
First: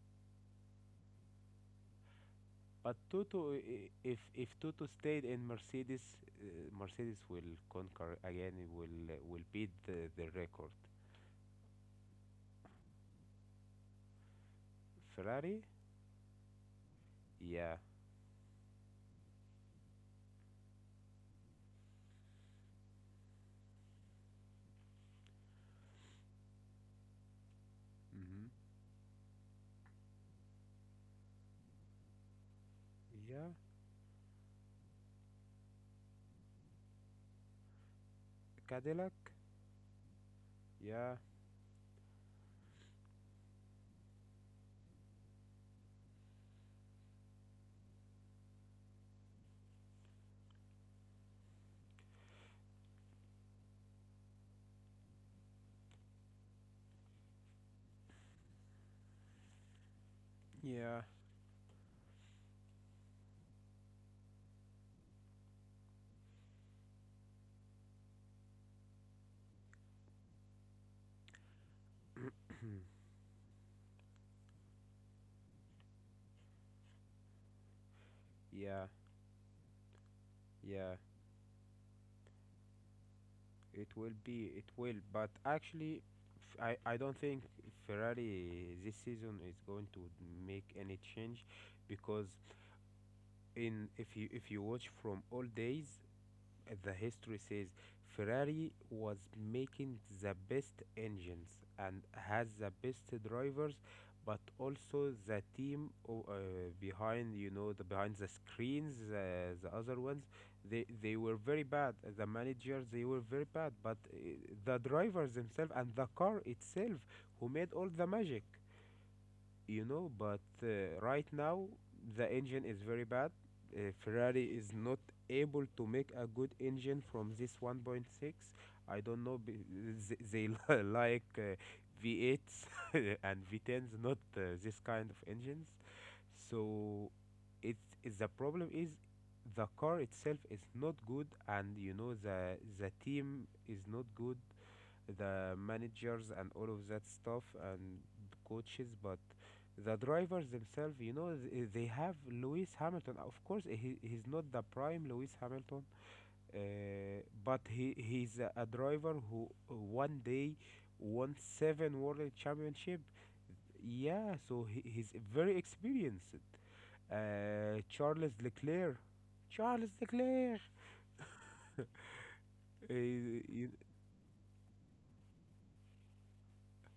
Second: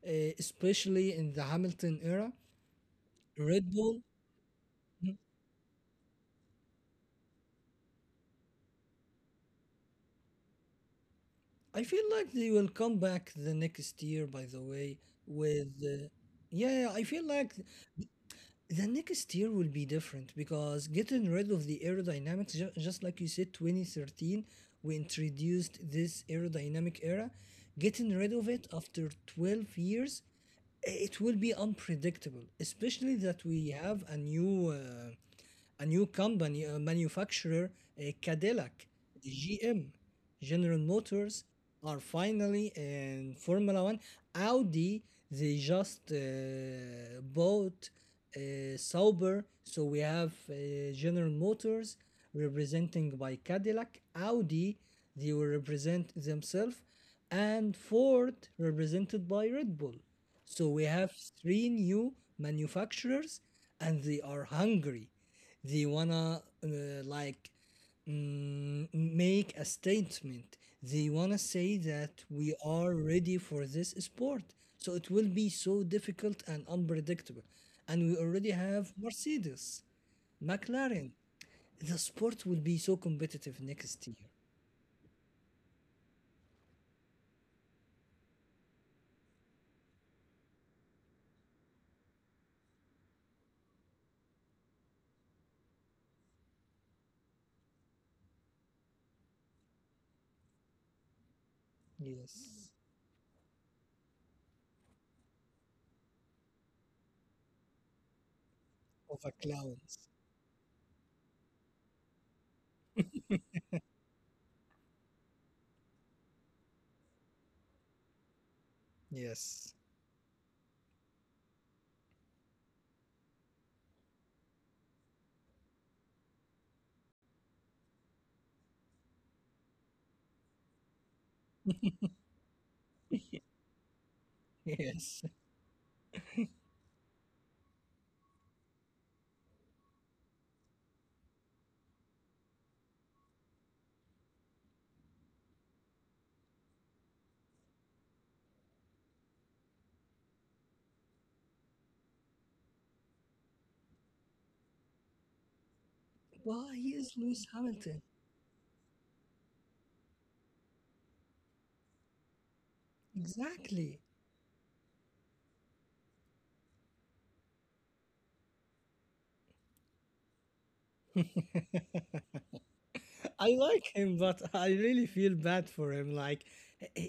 uh, especially in the Hamilton era.
But Toto,
Red
i-
Bull,
if if Toto stayed in Mercedes, Mercedes will conquer again. It will beat the record.
I feel like they will come back the next year. By the way,
Ferrari,
with yeah, yeah, I feel like
yeah,
the next year will be different because getting rid of the aerodynamics, just like you said, 2013, we introduced this aerodynamic era. Getting rid
mm-hmm.
of it after 12 years, it will be unpredictable, especially
Yeah.
that we have a new company, a manufacturer, Cadillac,
Cadillac,
GM, General
yeah,
Motors, are finally in Formula One. Audi, they just bought Sauber, so we have General Motors representing by Cadillac, Audi, they will represent themselves, and Ford represented by Red Bull. So we
yeah,
have three new manufacturers, and they are hungry. They wanna like make a statement. They wanna say that we are ready for this sport. So it will be so difficult and unpredictable. And we already
yeah,
have Mercedes,
yeah.
McLaren. The sport will be so competitive
It
next
will
year.
be. It will. But actually, f- I don't think Ferrari this season is going to make any change, because in if you watch from all days, the history says Ferrari was making the best engines and has
Yes.
the best drivers, but also the team behind, you know, the behind the screens,
Of a
the other
clowns.
ones, they were very bad. The managers, they were very bad, but the drivers themselves and the car itself who made all the magic,
Yes.
you know. But right now, the engine is very bad. Ferrari is not able to make a good engine from this 1.6. I don't know. Like V8s and V10s, not this kind of
Yes.
engines. So, it's the problem is, the car itself is not good, and you know the team is not good, the managers and all of that stuff and coaches, but the drivers themselves, you know, they have Lewis Hamilton. Of course, he's not the prime Lewis Hamilton, uh,
Why is Lewis
but
Hamilton?
he's a driver who one day won seven world championship,
Exactly.
yeah, so he's very experienced. Charles Leclerc, charles leclerc uh,
I
you-
like him, but I really feel bad for him. Like, eh, eh,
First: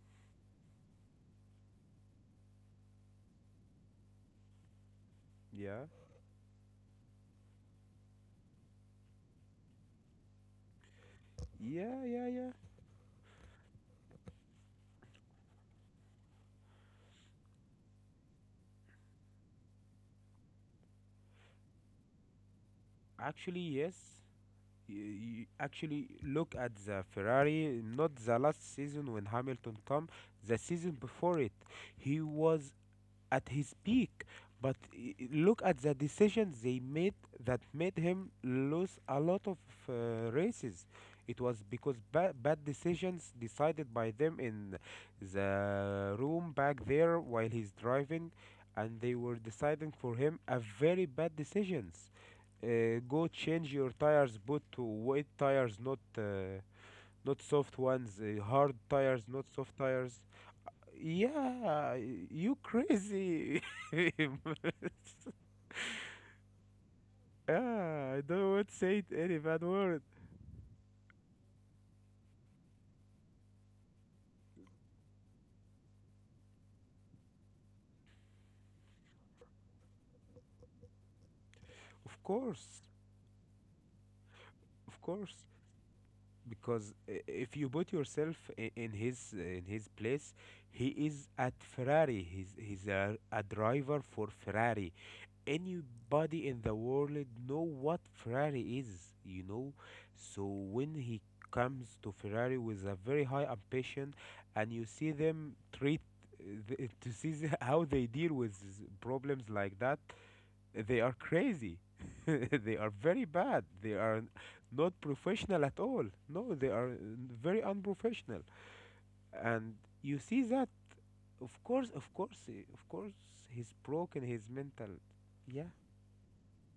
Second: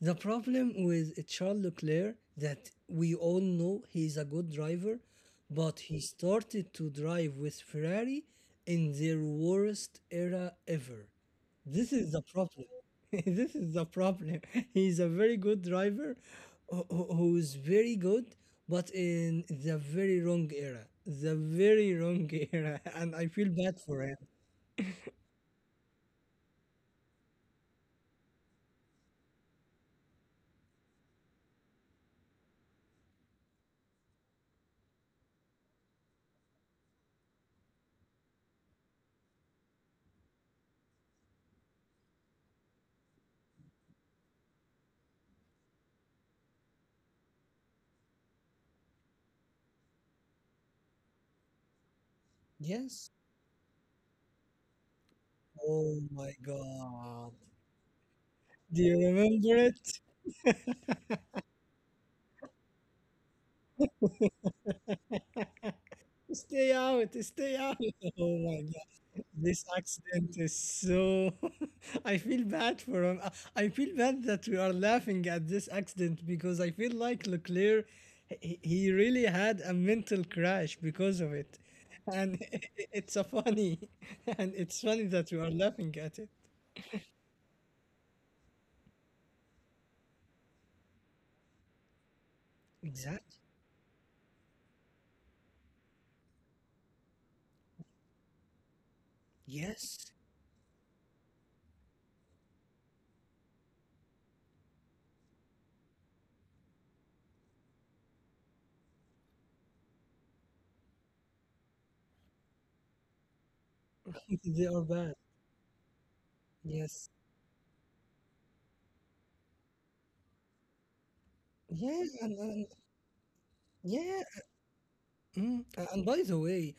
the problem with Charles Leclerc that we all know he's a good driver,
yeah,
but he started to drive with Ferrari in their worst era ever.
yeah,
This
yeah,
is the
yeah.
problem. This is the problem. He's a very good driver who is very good, but in the very wrong era. The very wrong era. And I
Actually,
feel bad
yes,
for him.
actually, look at the Ferrari, not the last season when Hamilton come, the season before it. He was at his peak. But look at the decisions they made, that made him lose a lot of uh, races. It was because bad decisions decided by them in the room back there while he's driving, and they were deciding for him a very bad decisions. Uh,
Yes,
go change your tires, put to wet tires,
oh
not
my God.
not soft ones. Hard
Do you
tires, not
remember
soft
it?
tires. Yeah, you crazy. Yeah,
Stay out, stay out.
I
Oh
don't
my
want to say
God.
any
This
bad word.
accident is so. I feel bad for him. I feel bad that we are laughing at this accident because I feel like Leclerc, he really had a mental crash because of it.
Of
And
course,
it's a funny. And it's
of
funny that
course,
we are laughing at it.
because if you put yourself in his place, he is at Ferrari. He's he's a,
Exactly.
a driver for Ferrari. Anybody in the world know what Ferrari is, you know.
Yes.
So when he comes to Ferrari with a very high ambition, and you see them treat to see how they deal with problems like that, they are crazy. They are very bad. They are
They are
not
bad.
professional at all. No, they are
Yes.
very unprofessional, and you see that. Of course,
Yeah,
of
and,
course,
and
of course, he's
yeah,
broken his mental.
mm,
Yeah.
and by the way,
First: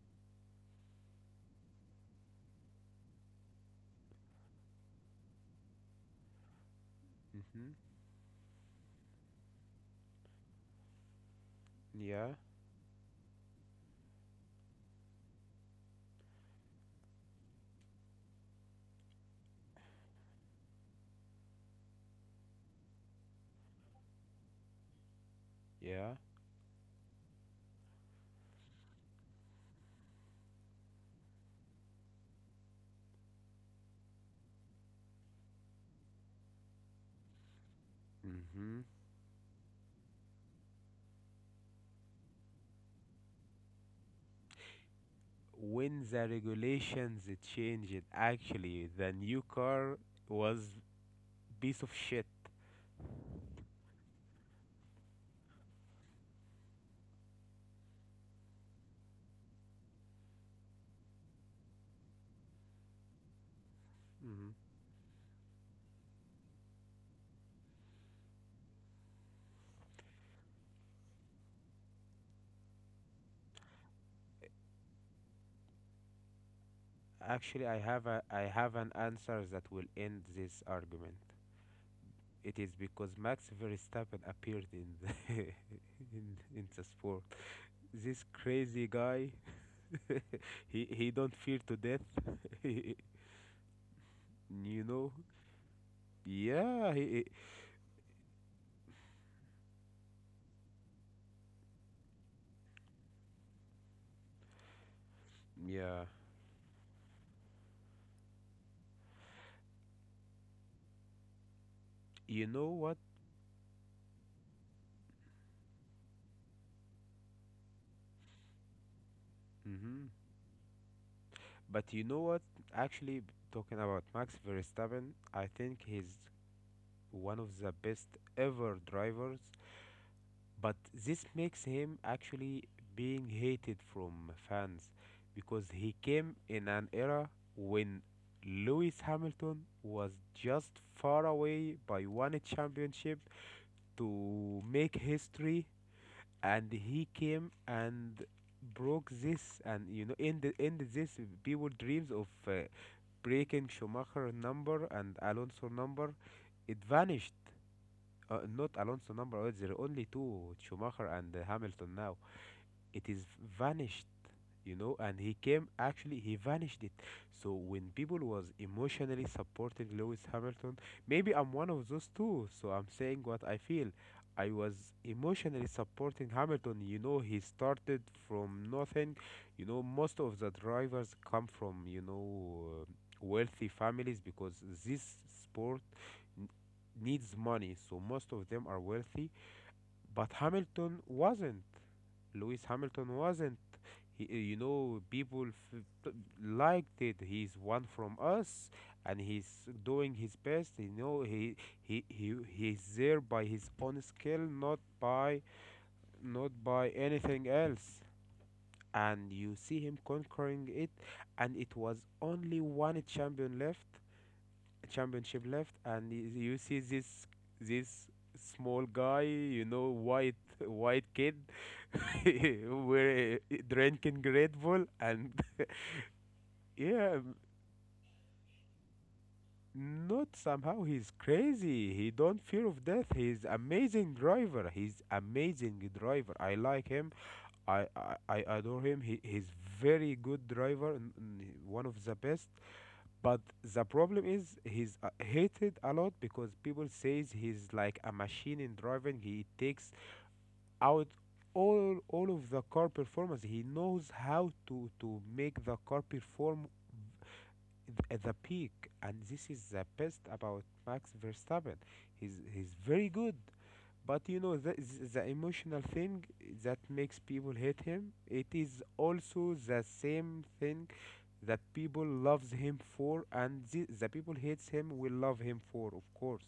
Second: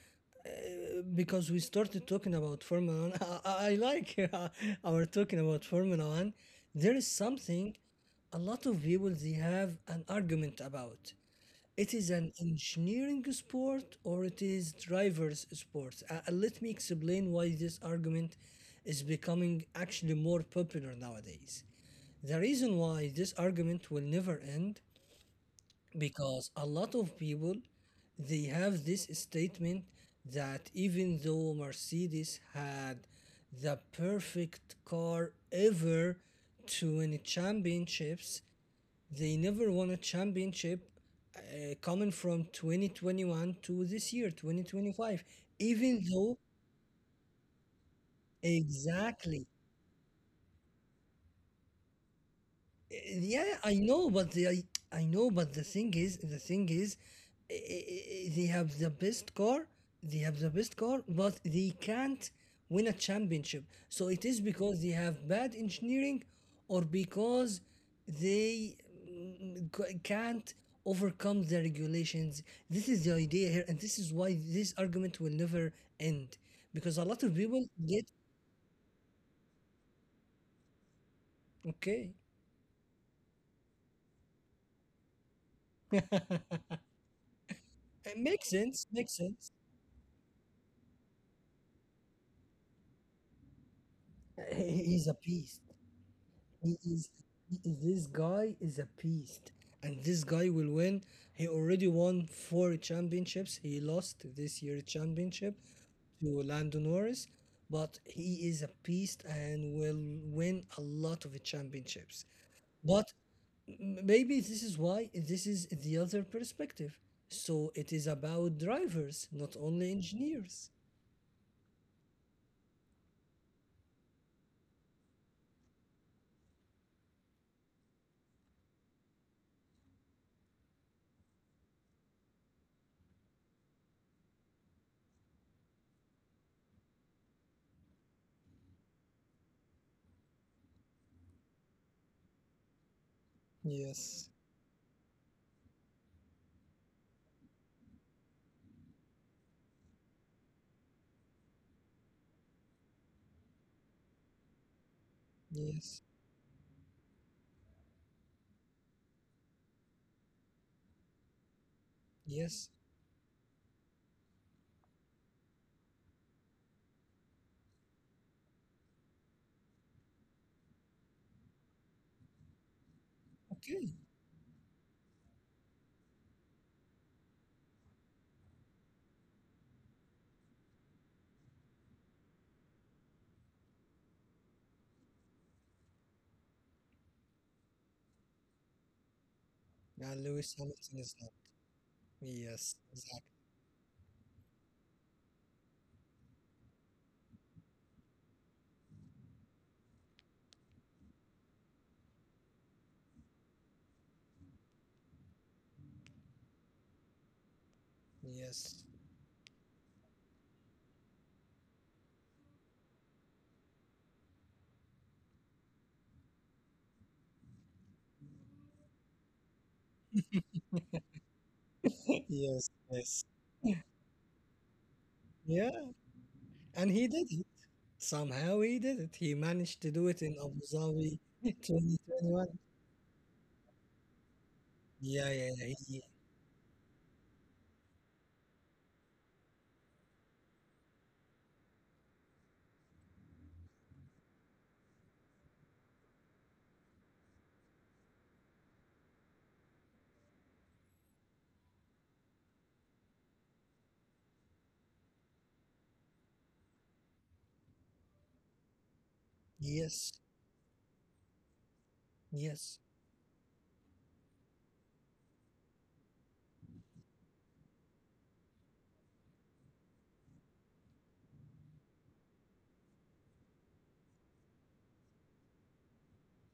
because we started talking about Formula One, I like our talking about Formula One. There is
Mm-hmm.
something a lot of people they have an argument about. It is an
Yeah,
engineering sport or it is driver's sport. Let me explain why this argument is becoming actually more popular nowadays. The reason why this argument will never end
yeah.
because a lot of people they have this statement that even though Mercedes had the perfect car ever to win championships,
Hmm.
they never won a championship, coming from 2021 to this year 2025, even
When
though
the regulations changed, actually, the
exactly.
new car was piece of shit.
Yeah, I know, but the, I know, but the thing is i- they have the best car, they have the best car, but they can't win a championship. So it is
Hmm.
because they have bad engineering or because they can't overcome the regulations. This is the idea here, and this is why this argument will never end because a
Actually,
lot of people
I
get.
have an answer that will end this argument.
Okay,
It is because Max Verstappen appeared in the in the sport. This
it makes
crazy
sense,
guy,
makes sense.
he don't fear to death. You know?
He's a beast. He
Yeah,
is, this guy is a beast, and this guy will win. He already won 4 championships. He lost this year's championship
yeah.
to Lando Norris, but he is a beast and will win a lot of championships.
You know what?
But maybe this is why this is the other perspective. So it is about drivers, not only
Hmm.
engineers.
But you know what? Actually, talking about Max Verstappen, I think he's one of the best ever drivers. But this makes him actually being hated from fans, because he came in an era when Lewis Hamilton was just far away by one championship
Yes,
to make history, and he came and broke this, and you know, ended this people dreams of breaking Schumacher number and Alonso
yes,
number. It vanished. Not Alonso number. Oh, there are only two Schumacher and Hamilton now.
yes.
It is vanished and he came, actually he vanished it. So when people was emotionally supporting Lewis Hamilton, maybe I'm one of those two, so I'm saying what I feel.
Okay.
I was emotionally supporting Hamilton. He started from nothing. Most of the drivers come from, wealthy families because this sport n- needs money, so most of them are wealthy.
Now
But
Lewis
Hamilton
Hamilton is not.
wasn't. Lewis
Yes,
Hamilton
exactly.
wasn't. He, liked it. He's one from us, and he's doing his best. You know, he's there by his own skill, not by not by anything else.
Yes,
And you see him conquering it, and it was only one champion left championship left, and you see this small guy, you know, white white kid,
yes, yes.
where drinking Red Bull, and
Yeah, and he
yeah,
did it. Somehow he did it. He managed to do it
not
in Abu
somehow. He's
Dhabi
crazy. He don't
2021.
fear of death. He's amazing driver. He's
Yeah, yeah, yeah.
amazing driver. I like him. I adore him. He's very good driver. One of the best. But the problem is he's hated a lot because people says he's like a machine in driving. He takes out all of the car performance. He knows how to make the car perform at the peak, and this is the
Yes,
best about Max Verstappen. He's
yes.
very good, but you know the emotional thing that makes people hate him. It is also the same thing that people loves him for, and the people hates him will love him for. Of course,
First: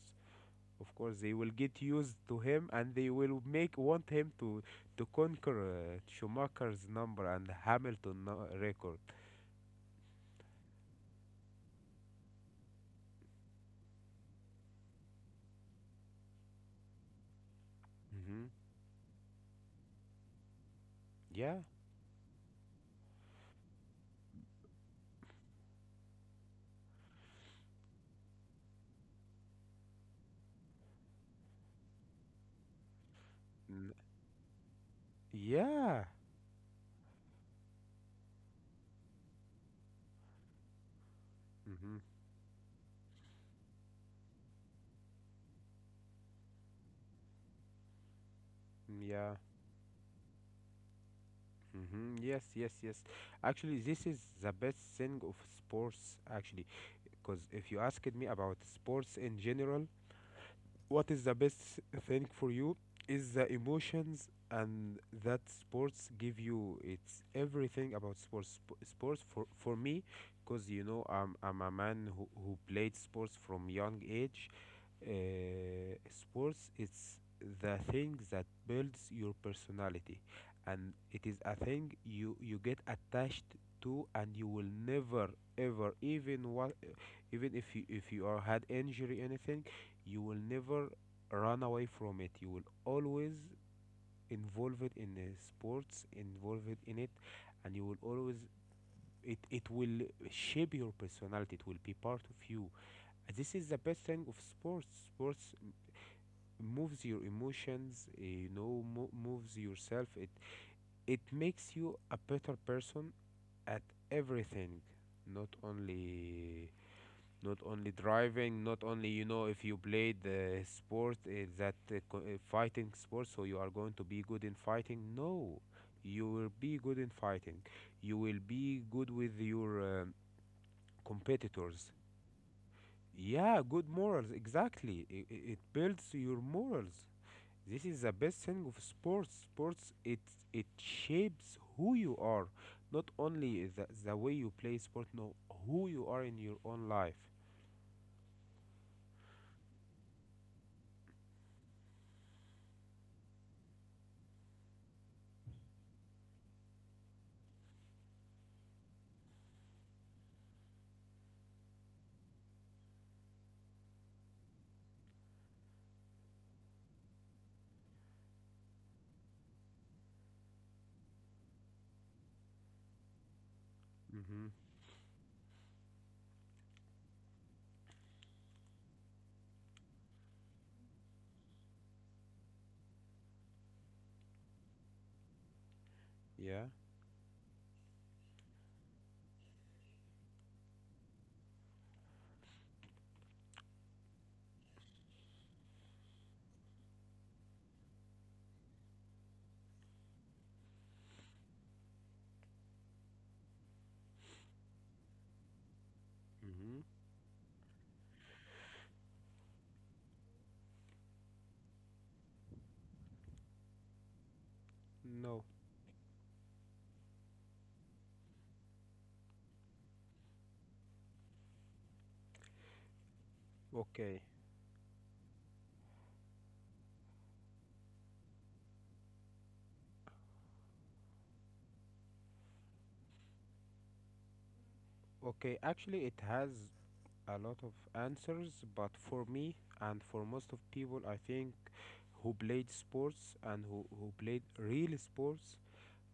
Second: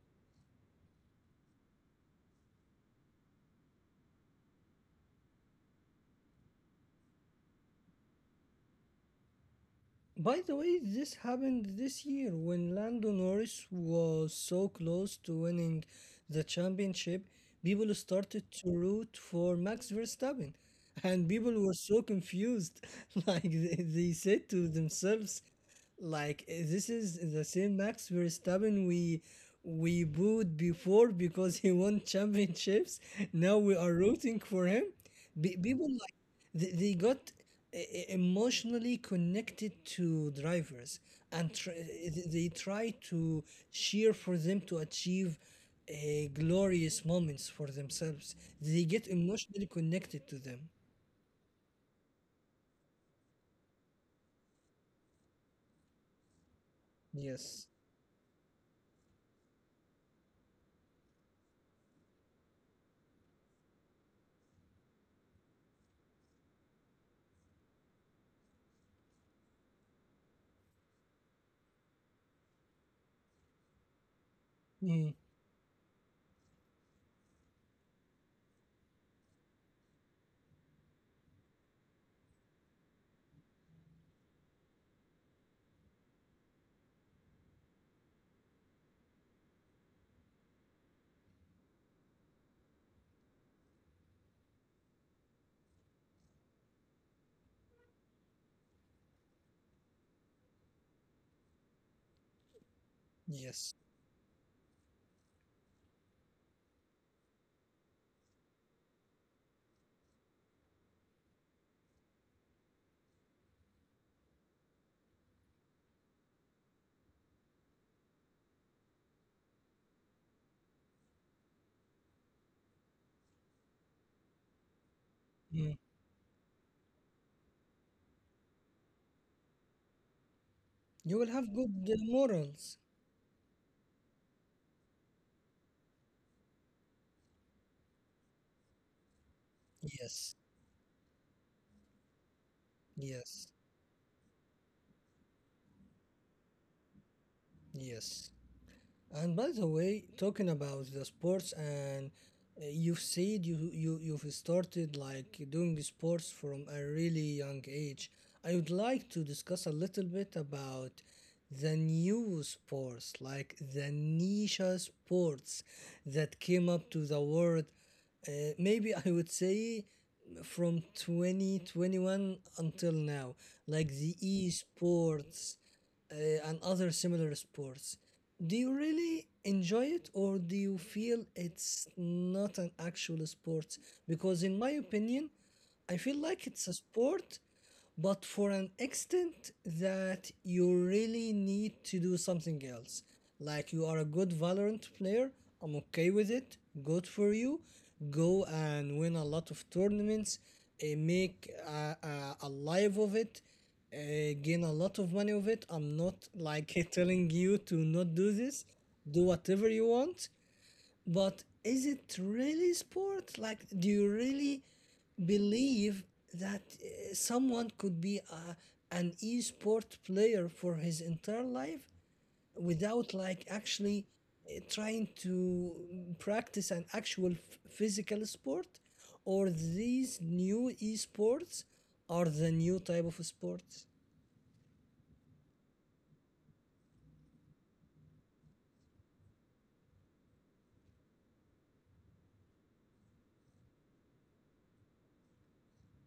of course they will get used to him, and they will make want him to conquer Schumacher's number and record.
By the way, this happened this year when Lando Norris was so close to winning the championship. People started
hmm
to root for Max Verstappen, and
yeah.
people were so confused. Like they said to themselves, "Like this is the same Max Verstappen we booed before because he won championships. Now we
N-
are rooting for him." People
yeah.
they got emotionally connected to drivers and
hmm
they try to cheer for them to achieve glorious moments for themselves. They get
yeah.
emotionally connected to them.
Yes, yes, yes. Actually, this is the best thing of sports, actually, because if
Yes.
you asked me about sports in general, what is the best thing for you is the emotions and that sports give you. It's everything about sports. Sports for me, because you know I'm a man who played sports from young age.
Mm,
Sports, it's the thing that builds your personality, and it is a thing you get attached to, and you will never ever even if you are had injury, anything, you will never run away from it. You will always involve it in the sports, involve it in it, and you will always, it will shape your personality, it will be part of you. This is the
yes.
best thing of sports. Sports moves your emotions, you know, moves yourself. It makes you a better person at everything. Not only not only driving, not only you know if you played the sport that fighting sport, so you are going to be good in fighting. No,
Mm.
you will be good in fighting. You will be good with your
You will have good
competitors.
morals.
Yeah, good morals. Exactly, it builds your morals. This is the best thing of sports. Sports, it
Yes.
it shapes who you are, not
Yes.
only the way you play sport, no, who you are in your own life.
Yes. And by the way, talking about the sports, and you've said you've started like doing sports from a really young age. I would like to discuss a little bit about the new sports, like the niche sports that came up to the world. Uh, Maybe I would say from 2021 until now, like the
Mhm.
esports and other similar sports. Do you really enjoy it or do you feel it's not an actual sport? Because, in my opinion, I feel like
Yeah.
it's a sport, but for an extent that you really need to do something else. Like, you are a good Valorant player, I'm okay with it, good for you. Go and win a lot of tournaments, make a life of it, uh, gain a lot of money with it. I'm not
Mm-hmm.
like telling you to not do this, do whatever you want. But is it really sport? Like, do you really
No.
believe that someone could be an e-sport player for his entire life without like actually
Okay.
trying to practice an actual physical sport? Or these new esports are the new type of sports?
Okay. Actually, it has a lot of answers, but for me and for most of people, I think, who played sports and who played real sports,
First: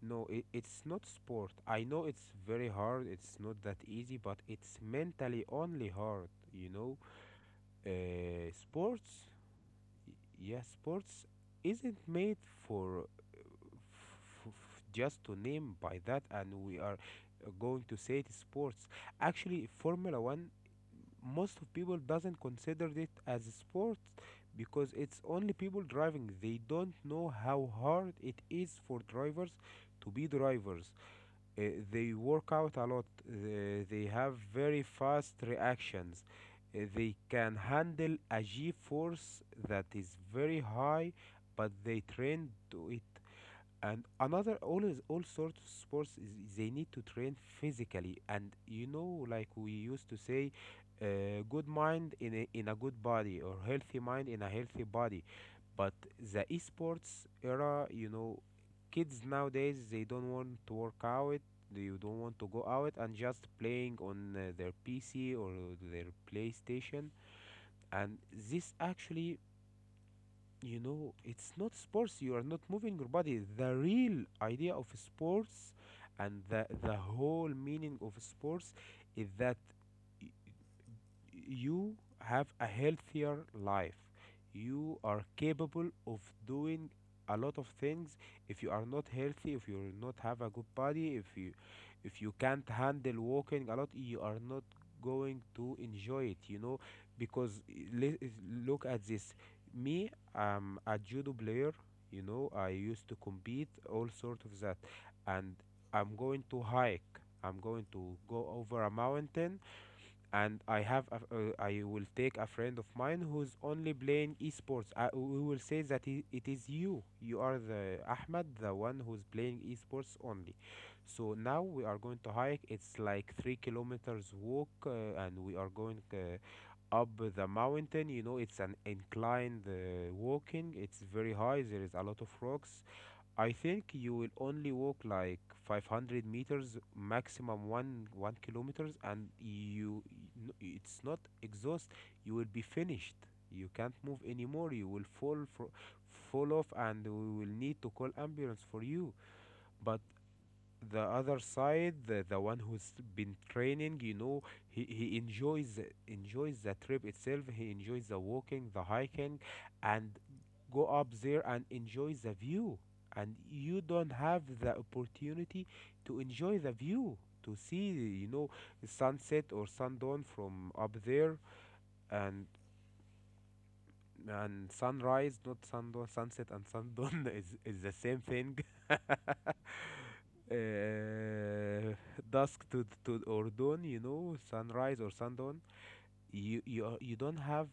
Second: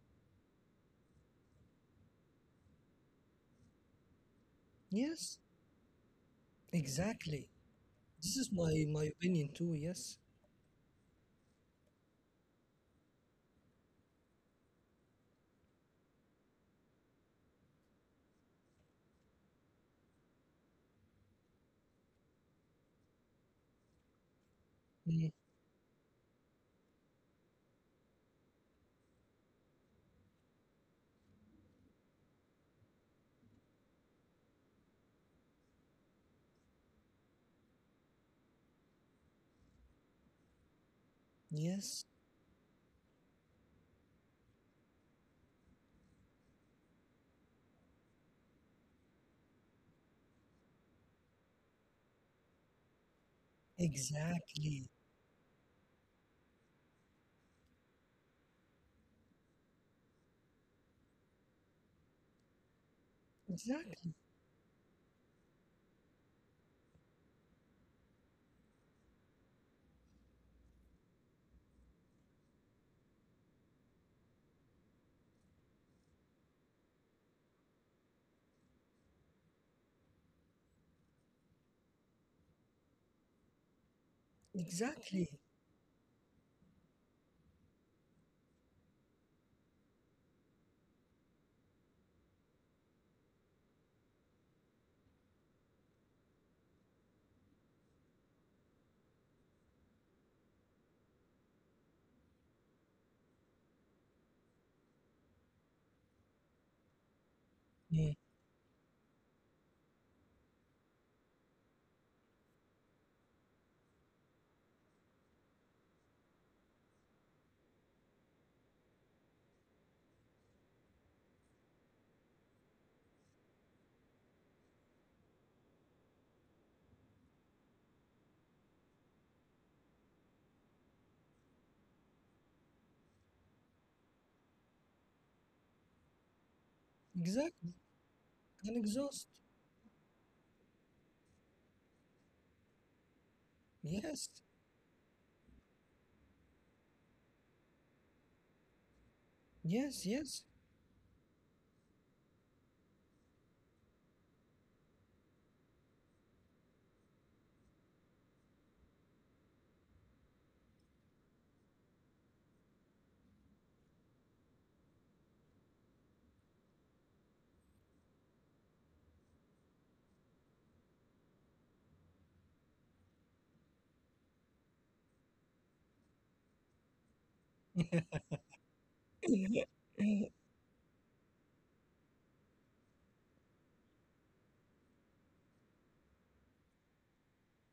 no, it, it's not sport. I know it's very hard, it's not that easy, but it's
Yes,
mentally only hard, you know.
exactly. This is my
Sports,
opinion too.
y-
Yes.
yeah, sports isn't made for f- just to name by that, and we are going to say it sports. Actually, Formula One, most of people doesn't consider it as a sport because it's
Mm,
only people driving. They don't know how hard it is for drivers to be drivers. Uh, they work out a lot. They have very fast reactions. They can handle a G force that is very high, but they
yes,
train to it. And another, all is, all sorts of sports is they need to train physically, and you know, like we used to say, good mind in a good body, or healthy mind in a healthy
exactly.
body. But the esports era, you know, kids nowadays, they don't want to work out. They, you don't want to go out and just playing
Exactly.
on their PC or their PlayStation. And this actually, you know, it's not sports. You are not moving your body. The real idea of sports and the whole meaning of sports is that you have a healthier life. You are
Exactly.
capable of doing a lot of things. If you are not healthy, if you not have a good body, if you can't handle walking a lot, you are not going to enjoy it. You know, because le- look at this. Me, I'm a judo player. You know, I used to compete all sort of that, and I'm going to hike. I'm going to
Mm,
go over a mountain, and I have a, I will take a friend of mine who's only playing esports. I, we will say that it is you. You are the Ahmad, the one who's playing esports only. So now we are going to hike. It's like 3 km walk, and we are going up the mountain. You know, it's an inclined walking. It's very high. There is a lot of rocks. I think you will only walk like 500 meters, maximum
exactly.
one
And
kilometers,
exhaust.
and you it's not exhaust. You will be finished. You can't move
Yes.
anymore. You will fall fro fall off, and we will need to call ambulance for you. But
Yes, yes.
the other side, the one who's been training, you know, he enjoys the trip itself. He enjoys the walking, the hiking, and go up there and enjoy the view. And you don't have the opportunity to enjoy the view, to see, you know, sunset or sundown from up there. and and sunrise, not sundown, sunset and sundown is the same thing. uh, dusk to or dawn, you know, sunrise or sundown, you don't have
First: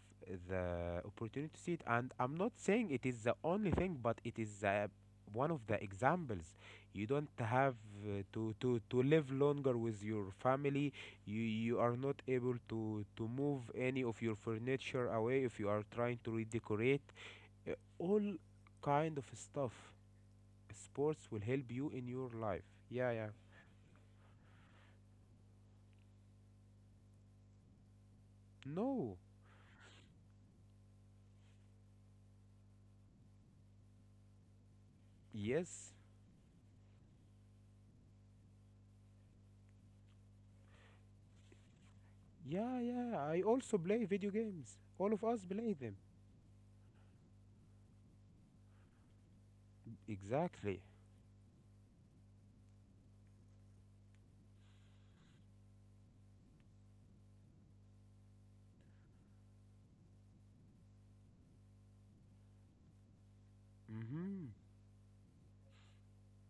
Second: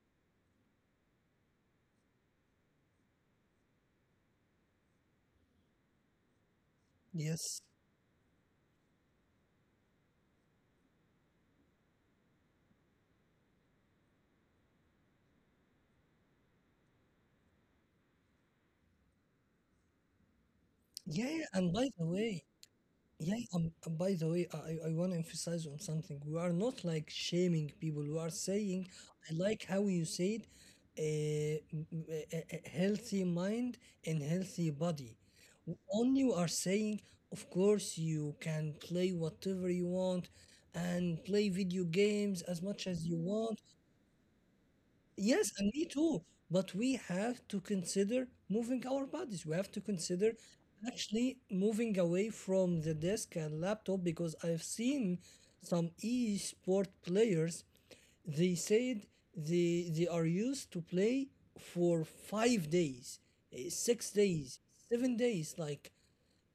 the opportunity to see it. And I'm not saying it is the only thing, but it is one of the examples. You don't
Yes.
have to live longer with your family. You are not able to move any of your furniture away if you are trying to redecorate. All kind of stuff. Sports
Yeah,
will
yeah.
help
And by
you
the
in your
way,
life. Yeah, yeah.
yeah, by the way, I want to emphasize on something. We are not like shaming people. We are saying,
No.
I like how you said, uh, a, a healthy mind and healthy body.
Yes.
Only we are saying, of course, you can play whatever you want and play video games as much
Yeah,
as you
yeah. I
want.
also play video games. All of us
Yes, and
play
me
them.
too. But we have to consider moving our bodies. We have to consider
Exactly.
actually moving away from the desk and laptop because I've seen some e-sport players. They said they are used to play for 5 days, 6 days,
Mm-hmm.
7 days. Like,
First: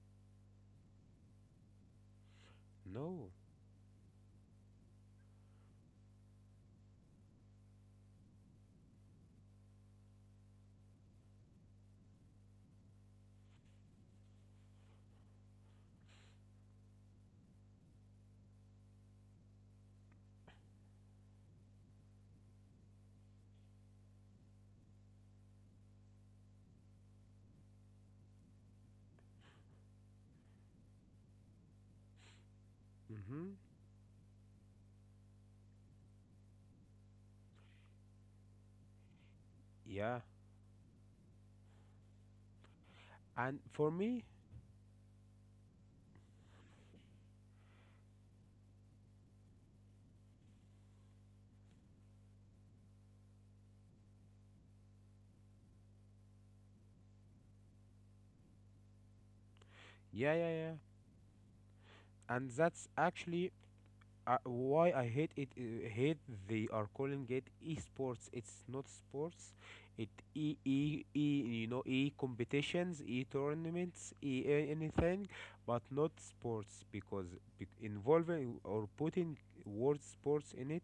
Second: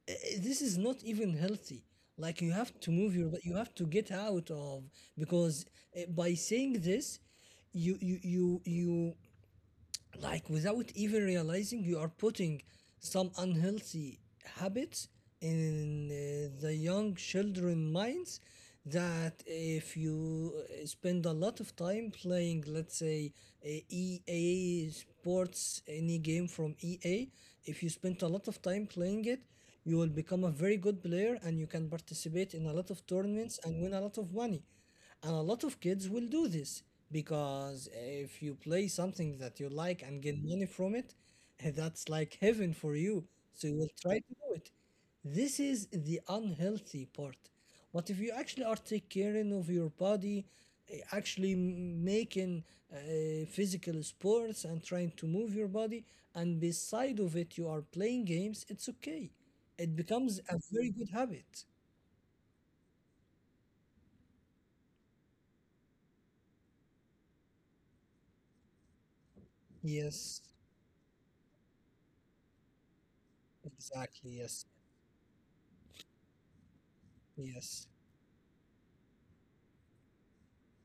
uh, this is not even healthy. Like, you have to move
No.
your, you have to get out of, because by saying this, you like without even realizing you are putting some unhealthy habits in the young children minds, that if you spend a lot of time playing, let's say, a EA sports, any game from EA, if you spend a lot of time playing it, you will become a very good player and you can participate in a lot of
Mm-hmm.
tournaments and win a lot of money, and a lot of kids will do this because if you play something that you like
Yeah.
and get money from it, that's like heaven for you.
And
So you
for
will try
me,
to do it. This is the unhealthy part. But if you actually are taking care of your body, actually making uh, physical sports and trying to move your body, and beside of it you are playing games, it's okay. It
yeah,
becomes
yeah,
a
yeah.
very good habit.
And that's actually why I hate it, hate they are calling it esports. It's not sports. It,
Yes,
e e e, you know, e competitions, e tournaments,
exactly. Yes,
anything, but not sports, because be
yes.
involving or putting word sports in it,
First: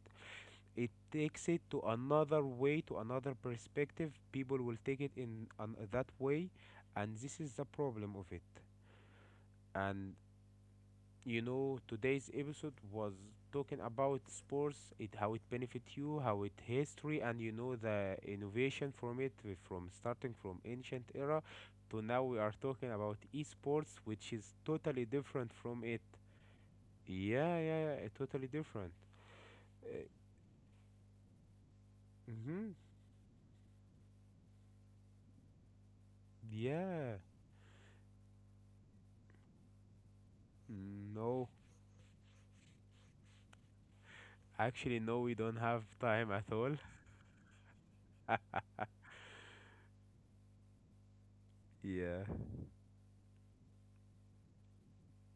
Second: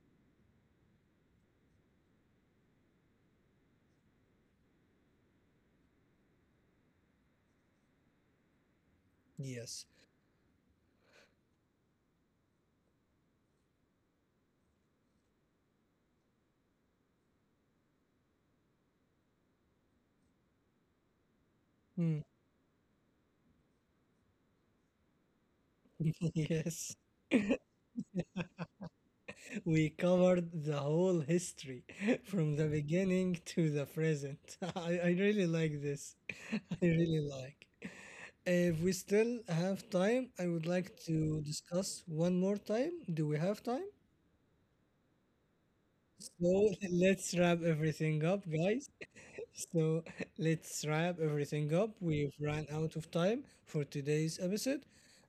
it takes it to another way, to another perspective. People will take it in an, that way, and this is the problem of it.
Yes.
And you know, today's episode was talking about sports, it, how it benefit you, how it history, and you know, the innovation from it, from starting from ancient era to now
Mm,
we are talking about esports, which is totally different from it.
yes.
Yeah, yeah, yeah, totally different.
We
Uh,
covered the whole history from the
mm-hmm.
beginning to the present. I really like this. I
Yeah.
really like. If we still have time, I would like to
No.
discuss one more time. Do we have time?
Actually no, we don't have time at
So
all.
let's wrap everything up, guys. So let's wrap everything up.
Yeah.
We've run out of time for today's episode,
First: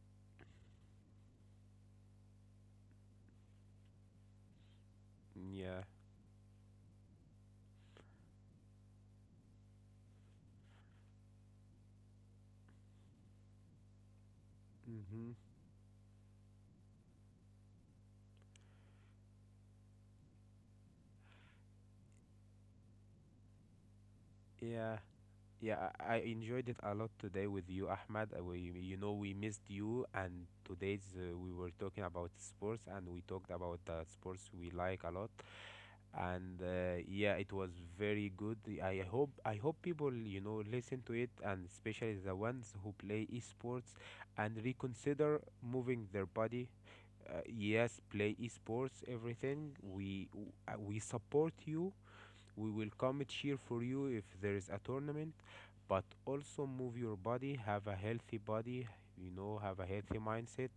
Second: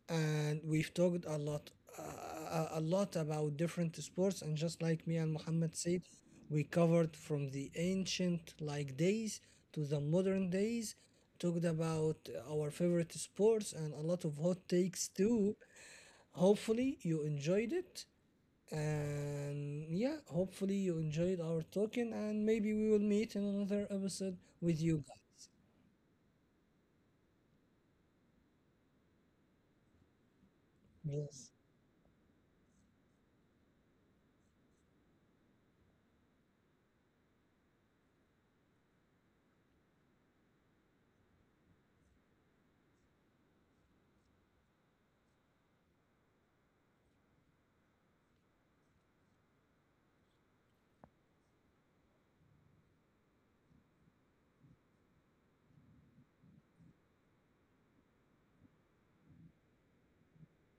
and we've talked a lot about different sports. And just like me and Muhammad
Yeah.
said, we covered from the ancient like days to the modern days. Talked about our favorite sports and a lot of hot takes
Mm-hmm.
too. Hopefully, you enjoyed it. And yeah, hopefully you enjoyed our talking, and maybe we will meet in another episode with
Yeah.
you guys.
Yeah, I enjoyed it a lot today with you, Ahmad. We, you know, we missed you, and today's
Yes.
we were talking about sports, and we talked about the sports we like a lot. And yeah, it was very good. I hope people, you know, listen to it, and especially the ones who play esports, and reconsider moving their body. Yes, play esports, everything. We support you. We will come cheer for you if there is a tournament, but also move your body, have a healthy body, you know, have a healthy mindset.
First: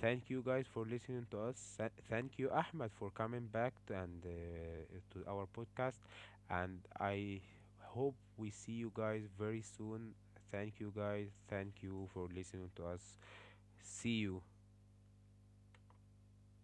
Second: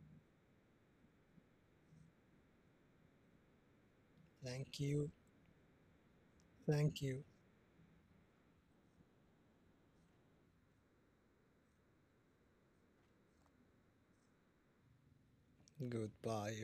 Thank you guys for listening to us. Thank you, Ahmed, for coming back and
Thank you.
to our podcast. And
Thank you.
I hope we see you guys very soon. Thank you, guys. Thank you for listening to us. See you.
Goodbye,